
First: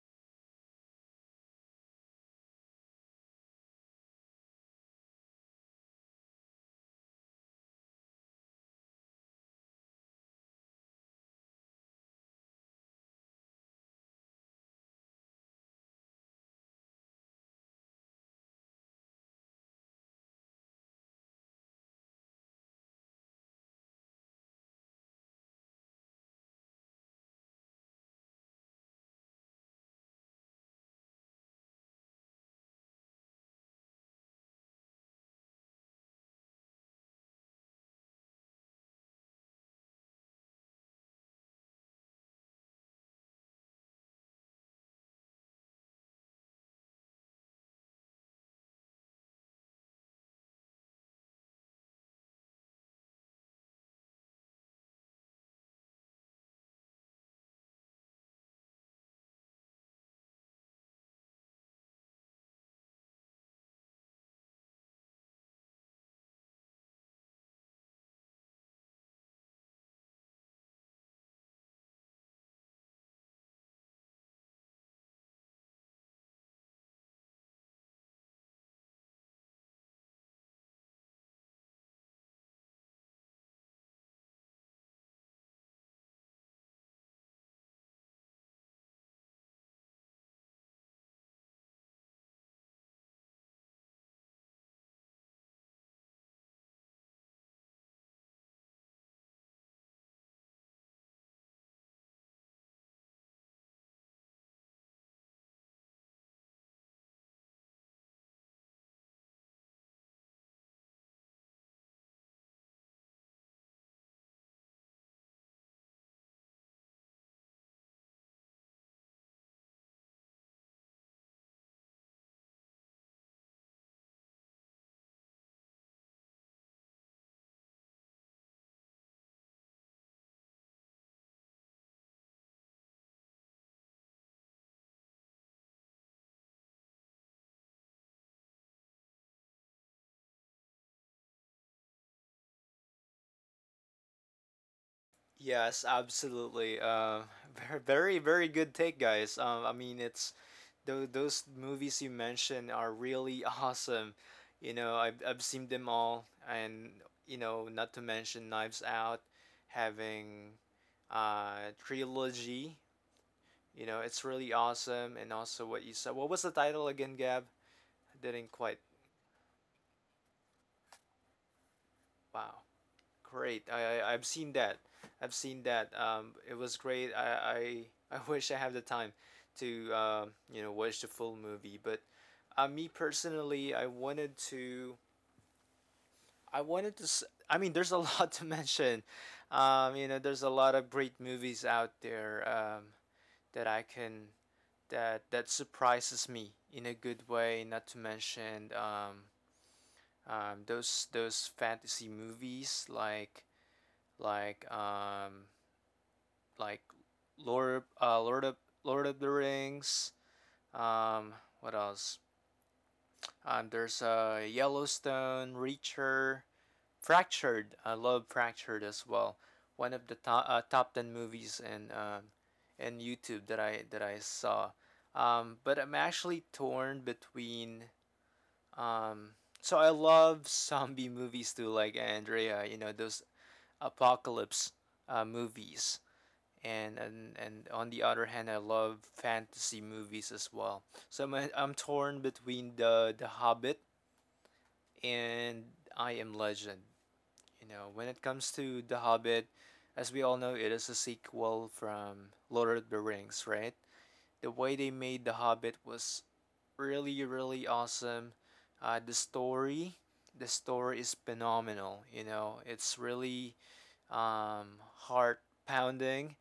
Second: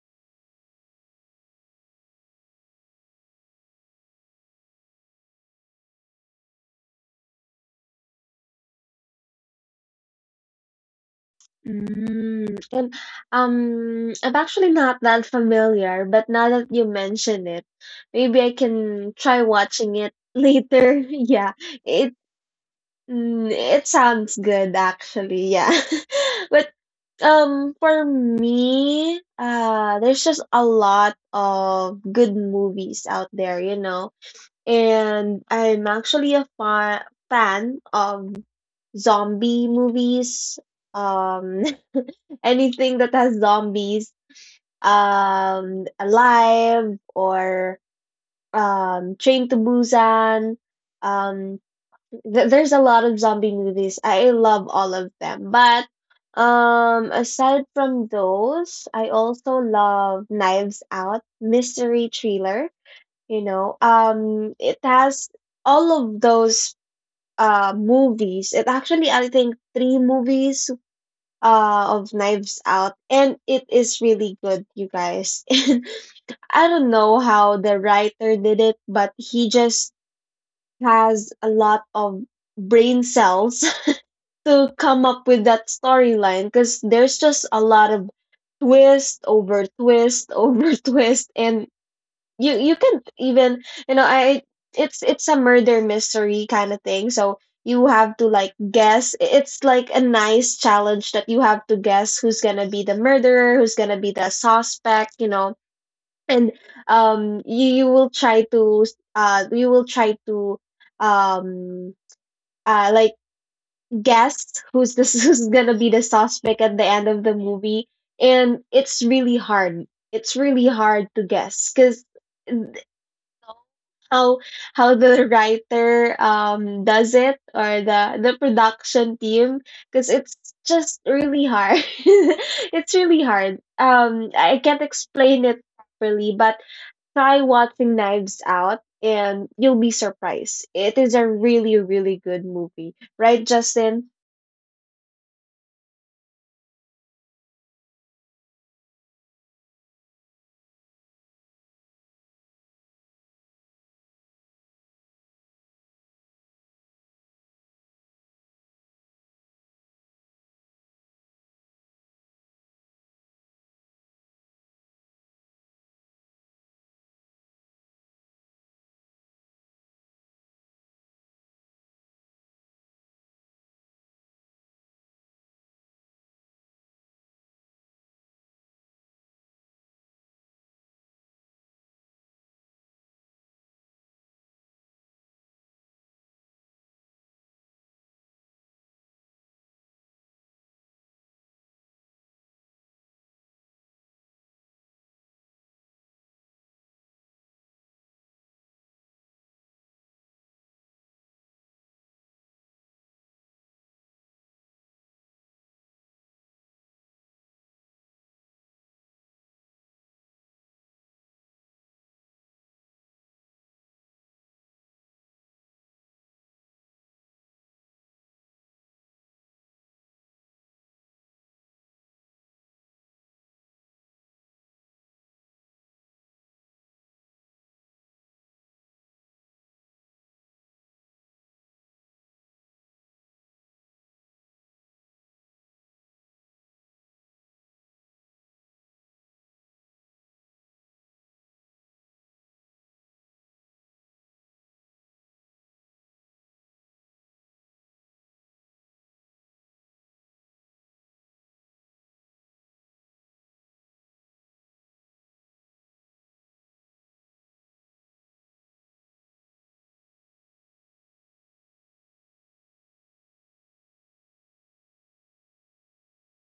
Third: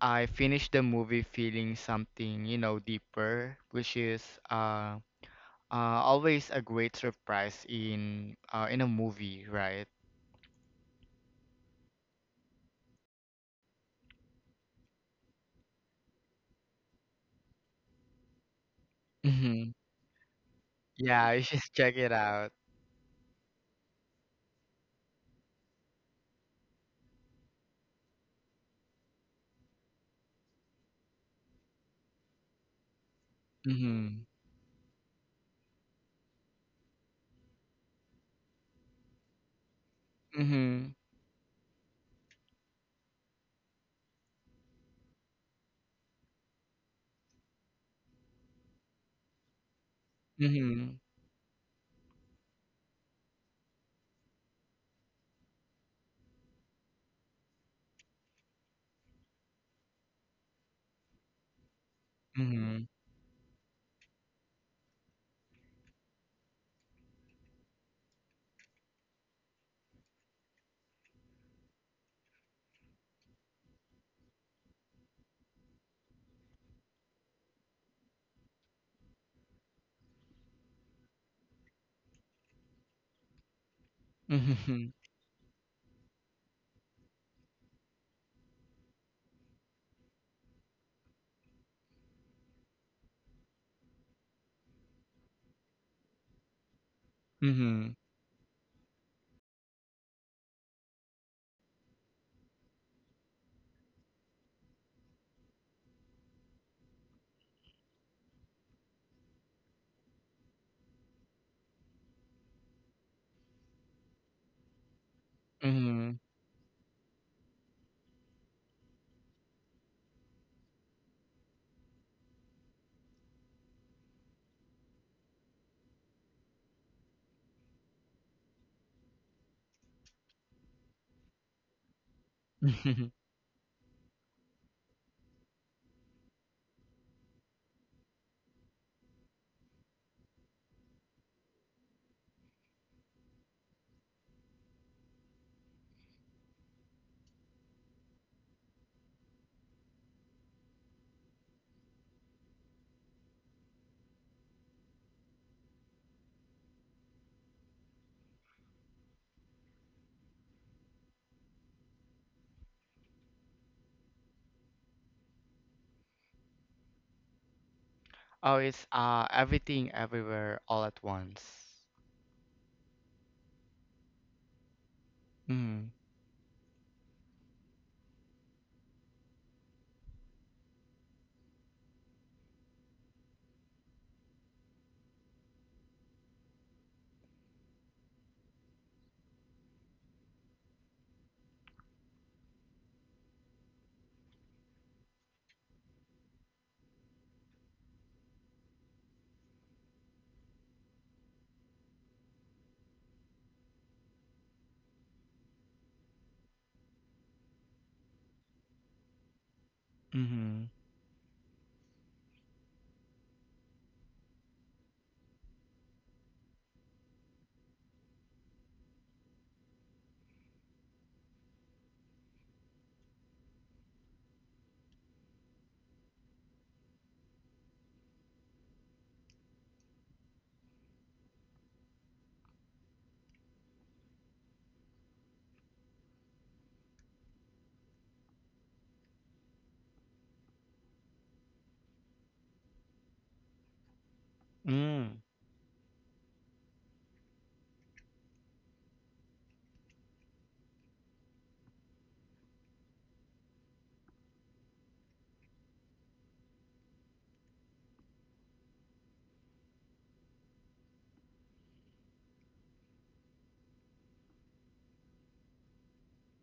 I finished the movie feeling something, you know, deeper, which is uh, uh, always a great surprise in a movie, right?
Mm, and I'm actually not that familiar, but now that you mention it, maybe I can try
Hmm.
watching it later.
Yeah, you
Yeah,
should check
it
it out.
it sounds good actually. Yeah, but for me, there's just a lot of good movies out there, you know,
Mm-hmm.
and I'm actually a fa fan of zombie movies.
Mhm,
Um, anything that has zombies, Alive or Train to Busan.
mhm,
Um, there's a lot of zombie movies. I love all of them. But aside from those, I also love Knives Out mystery thriller.
mhm,
You know, it has all of those movies. It actually, I think, three movies of Knives Out, and it is really good, you guys. And I don't know how the writer did it, but he just has a lot of brain cells
mhm,
to
mhm,
come up with that storyline, because there's just a lot of twist over twist over twist. And you can even you know I it's a murder mystery kind of thing. So you
mhm.
have to like guess. It's like a nice challenge that you have to guess who's gonna be the murderer, who's gonna be the suspect. You know, and you will try to uh you will try to um like guess who's this who's gonna be the
Mhm.
suspect at the end of the movie. And it's really hard to guess because how how the writer does it, or the production team, because it's just really hard. It's really hard, um, I can't explain it properly, but try watching Knives Out and you'll be surprised. It is a really really good movie, right, Justin?
Yes, absolutely. Very very very good take, guys. I mean, it's those movies you mentioned are really awesome. You know, I've seen them all, and you know, not to mention Knives Out, having trilogy. You know, it's really awesome. And also what you said. What was the title again, Gab? I didn't
Oh,
quite.
it's everything everywhere all at once.
Wow, great. I've seen that. I've seen
Mhm,
that. It was great. I wish I have the time to, you know, watch the full movie. But me personally, I wanted to. I wanted to. I mean, there's a lot to mention. You know, there's a lot of great movies out there that I can, that that surprises me in a good way. Not to mention those fantasy movies like um, like Lord uh, Lord of Lord of the Rings.
mhm,
Um, what else? There's a, Yellowstone, Reacher, Fractured. I love Fractured as well. One of the top, top 10 movies in, in YouTube that I saw. But I'm actually torn between. Um, so I love zombie movies too, like Andrea. You know, those apocalypse movies, and, and on the other hand, I love fantasy movies as well. So I'm torn between the Hobbit
mm,
and I Am Legend. You know, when it comes to the Hobbit, as we all know, it is a sequel from Lord of the Rings, right? The way they made the Hobbit was really really awesome. uh, the story the story is phenomenal. You know, it's really, heart pounding,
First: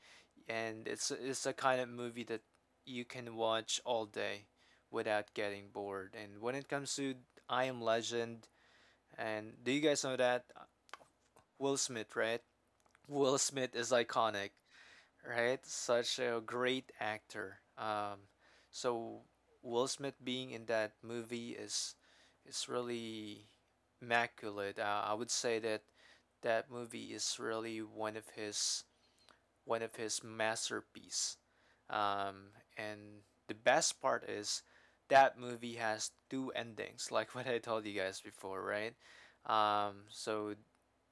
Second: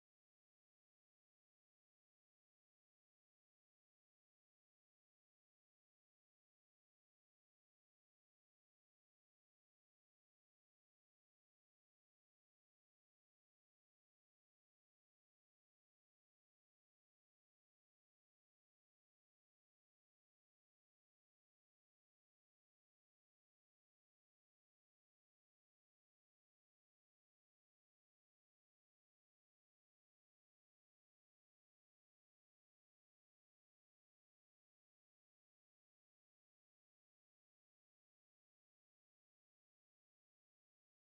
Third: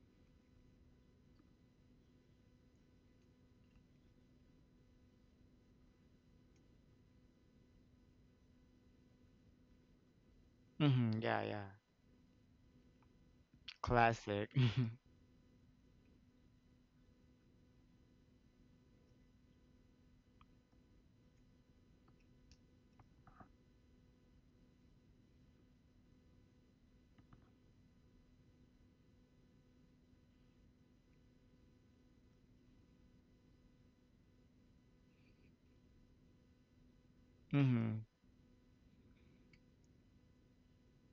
and it's a kind of movie that you can watch all day without getting bored. And when it comes to I Am Legend, and do you guys know that
mhm. Yeah, yeah.
Will Smith, right? Will Smith is
Classic.
iconic, right? Such a great actor. So Will Smith being in that movie is really immaculate. I would say that that movie is really one of his, one of his masterpieces. Um, and the best part is that movie has two endings, like what I told you
Mhm,
guys before, right? So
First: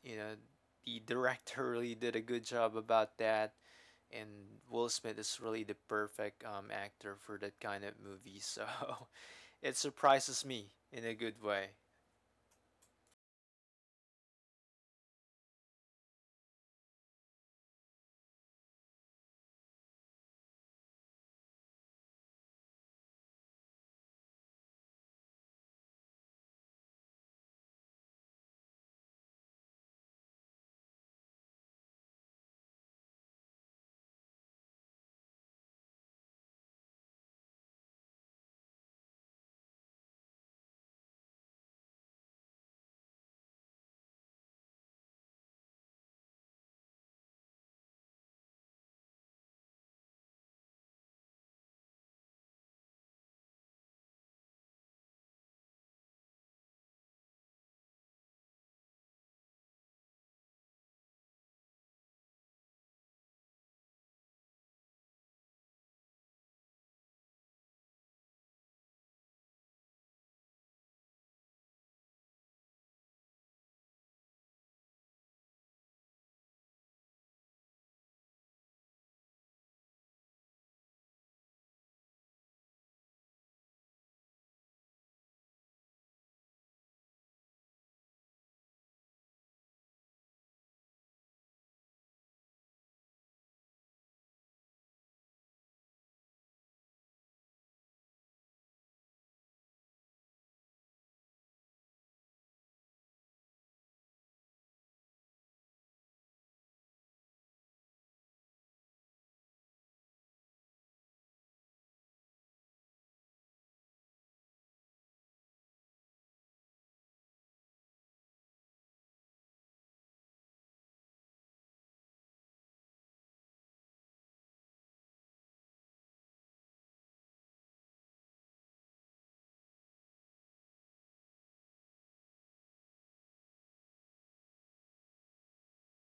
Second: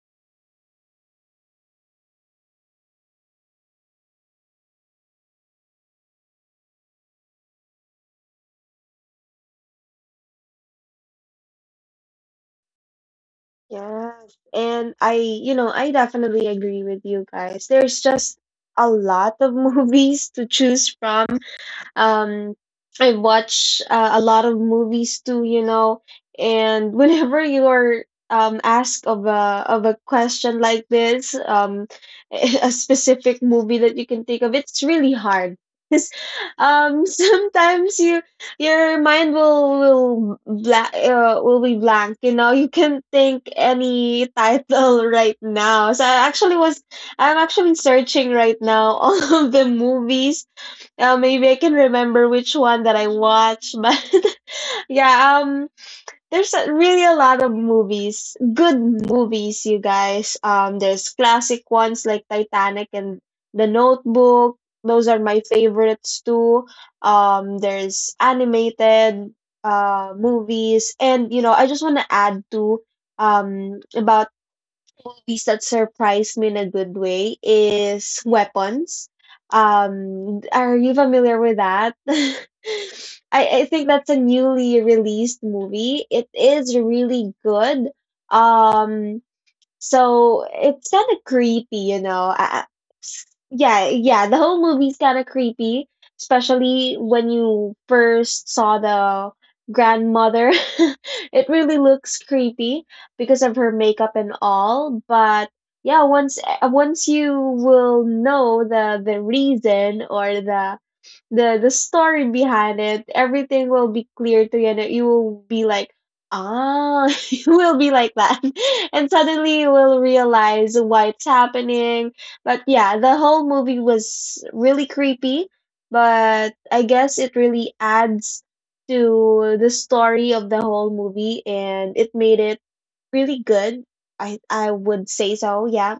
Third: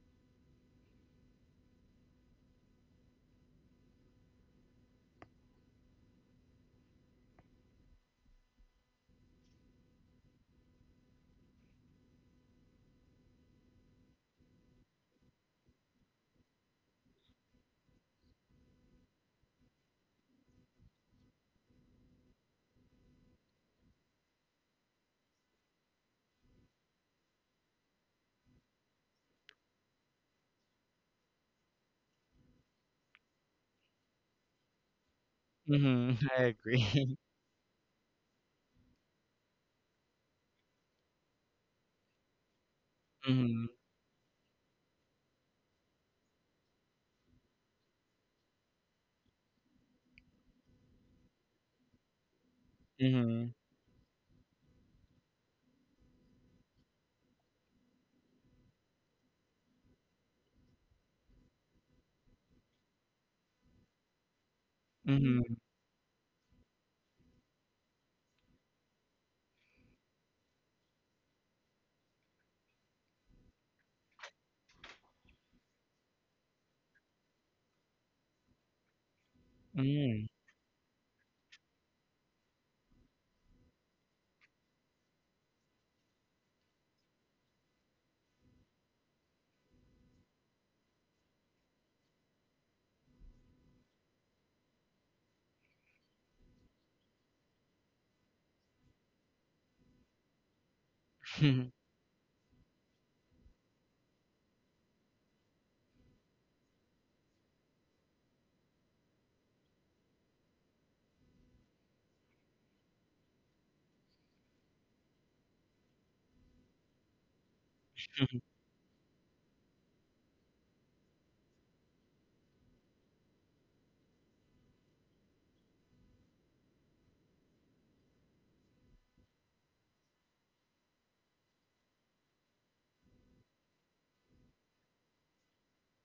you know the director really did a good job about that, and Will Smith is really the perfect actor for that kind of movie. So it surprises me in a good way.
Yes, and I, you know, I definitely agree with you guys. There's just a lot of movies to choose from. Um, I watch a lot of movies too, you know. And whenever you are asked of a question like this, a specific movie that you can think of, it's really hard.
mhm,
'Cause,
mhm. I agree.
sometimes you your mind will black will be blank. You know, you can't think
Mhm,
any title right now. So I'm actually searching right now all of the movies maybe I can remember which one that I
mhm,
watched, but yeah, there's a, really a lot of movies, good movies, you guys. There's classic ones like Titanic and The Notebook. Those are my
mhm,
favorites too. There's animated movies, and you know, I just want to add to about movies that surprised me in a good way is Weapons.
mhm,
Are you familiar with that? I think that's a newly released movie. It is really good. Um, so it's kind of creepy, you know. Yeah, yeah, the whole movie's kind of creepy, especially when you first saw the grandmother. It really looks creepy because of her makeup and all, but yeah, once you will know the reason or the story behind it, everything will be clear to you, and you will be like, ah, you will be like that, and suddenly you will realize why it's happening. But yeah, the whole movie was really creepy, but I guess it really adds to the story of the whole movie, and it made it really good. I would say so. Yeah,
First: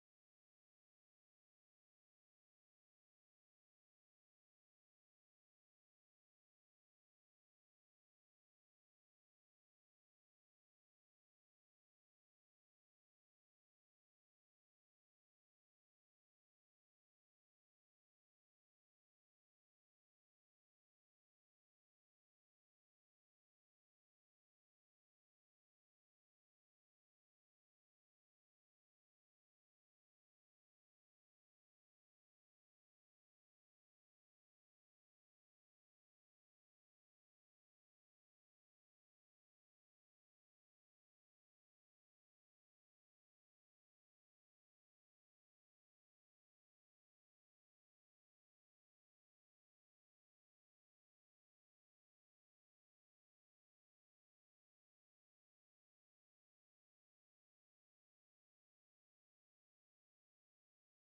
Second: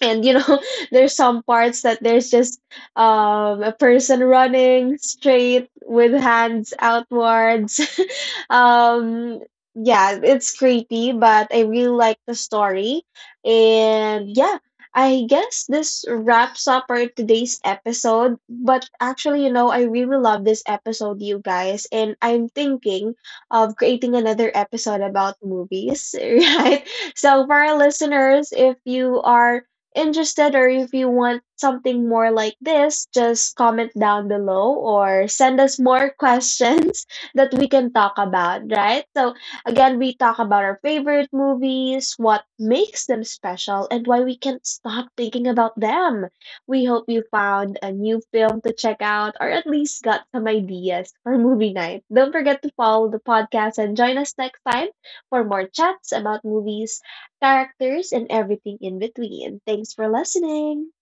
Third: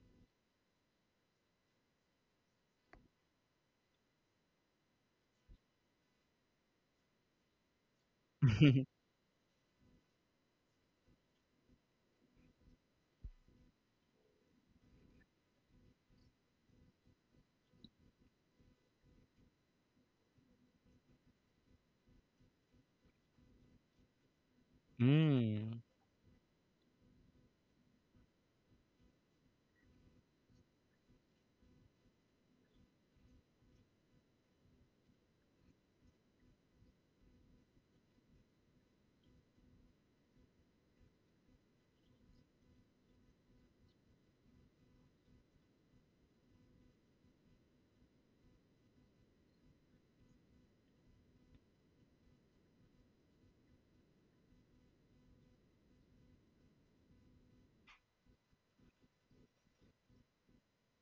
and you know there's some parts that there's just a person running straight with hands outwards
mhm,
um yeah it's creepy, but I really like the story. And yeah, I guess this wraps up our today's episode, but actually you know I really love this episode, you guys, and I'm thinking of creating another episode about
mhm.
movies right? So for our listeners, if you are interested or if you want something more like this, just comment down below or send us more questions that we can talk about, right? So, again, we talk about our favorite movies, what makes them special, and why we can't stop thinking about them. We hope you found a new film to check out or at least got some ideas for movie night. Don't forget to follow the podcast and join us next time for more chats about movies, characters, and everything in between. Thanks for listening.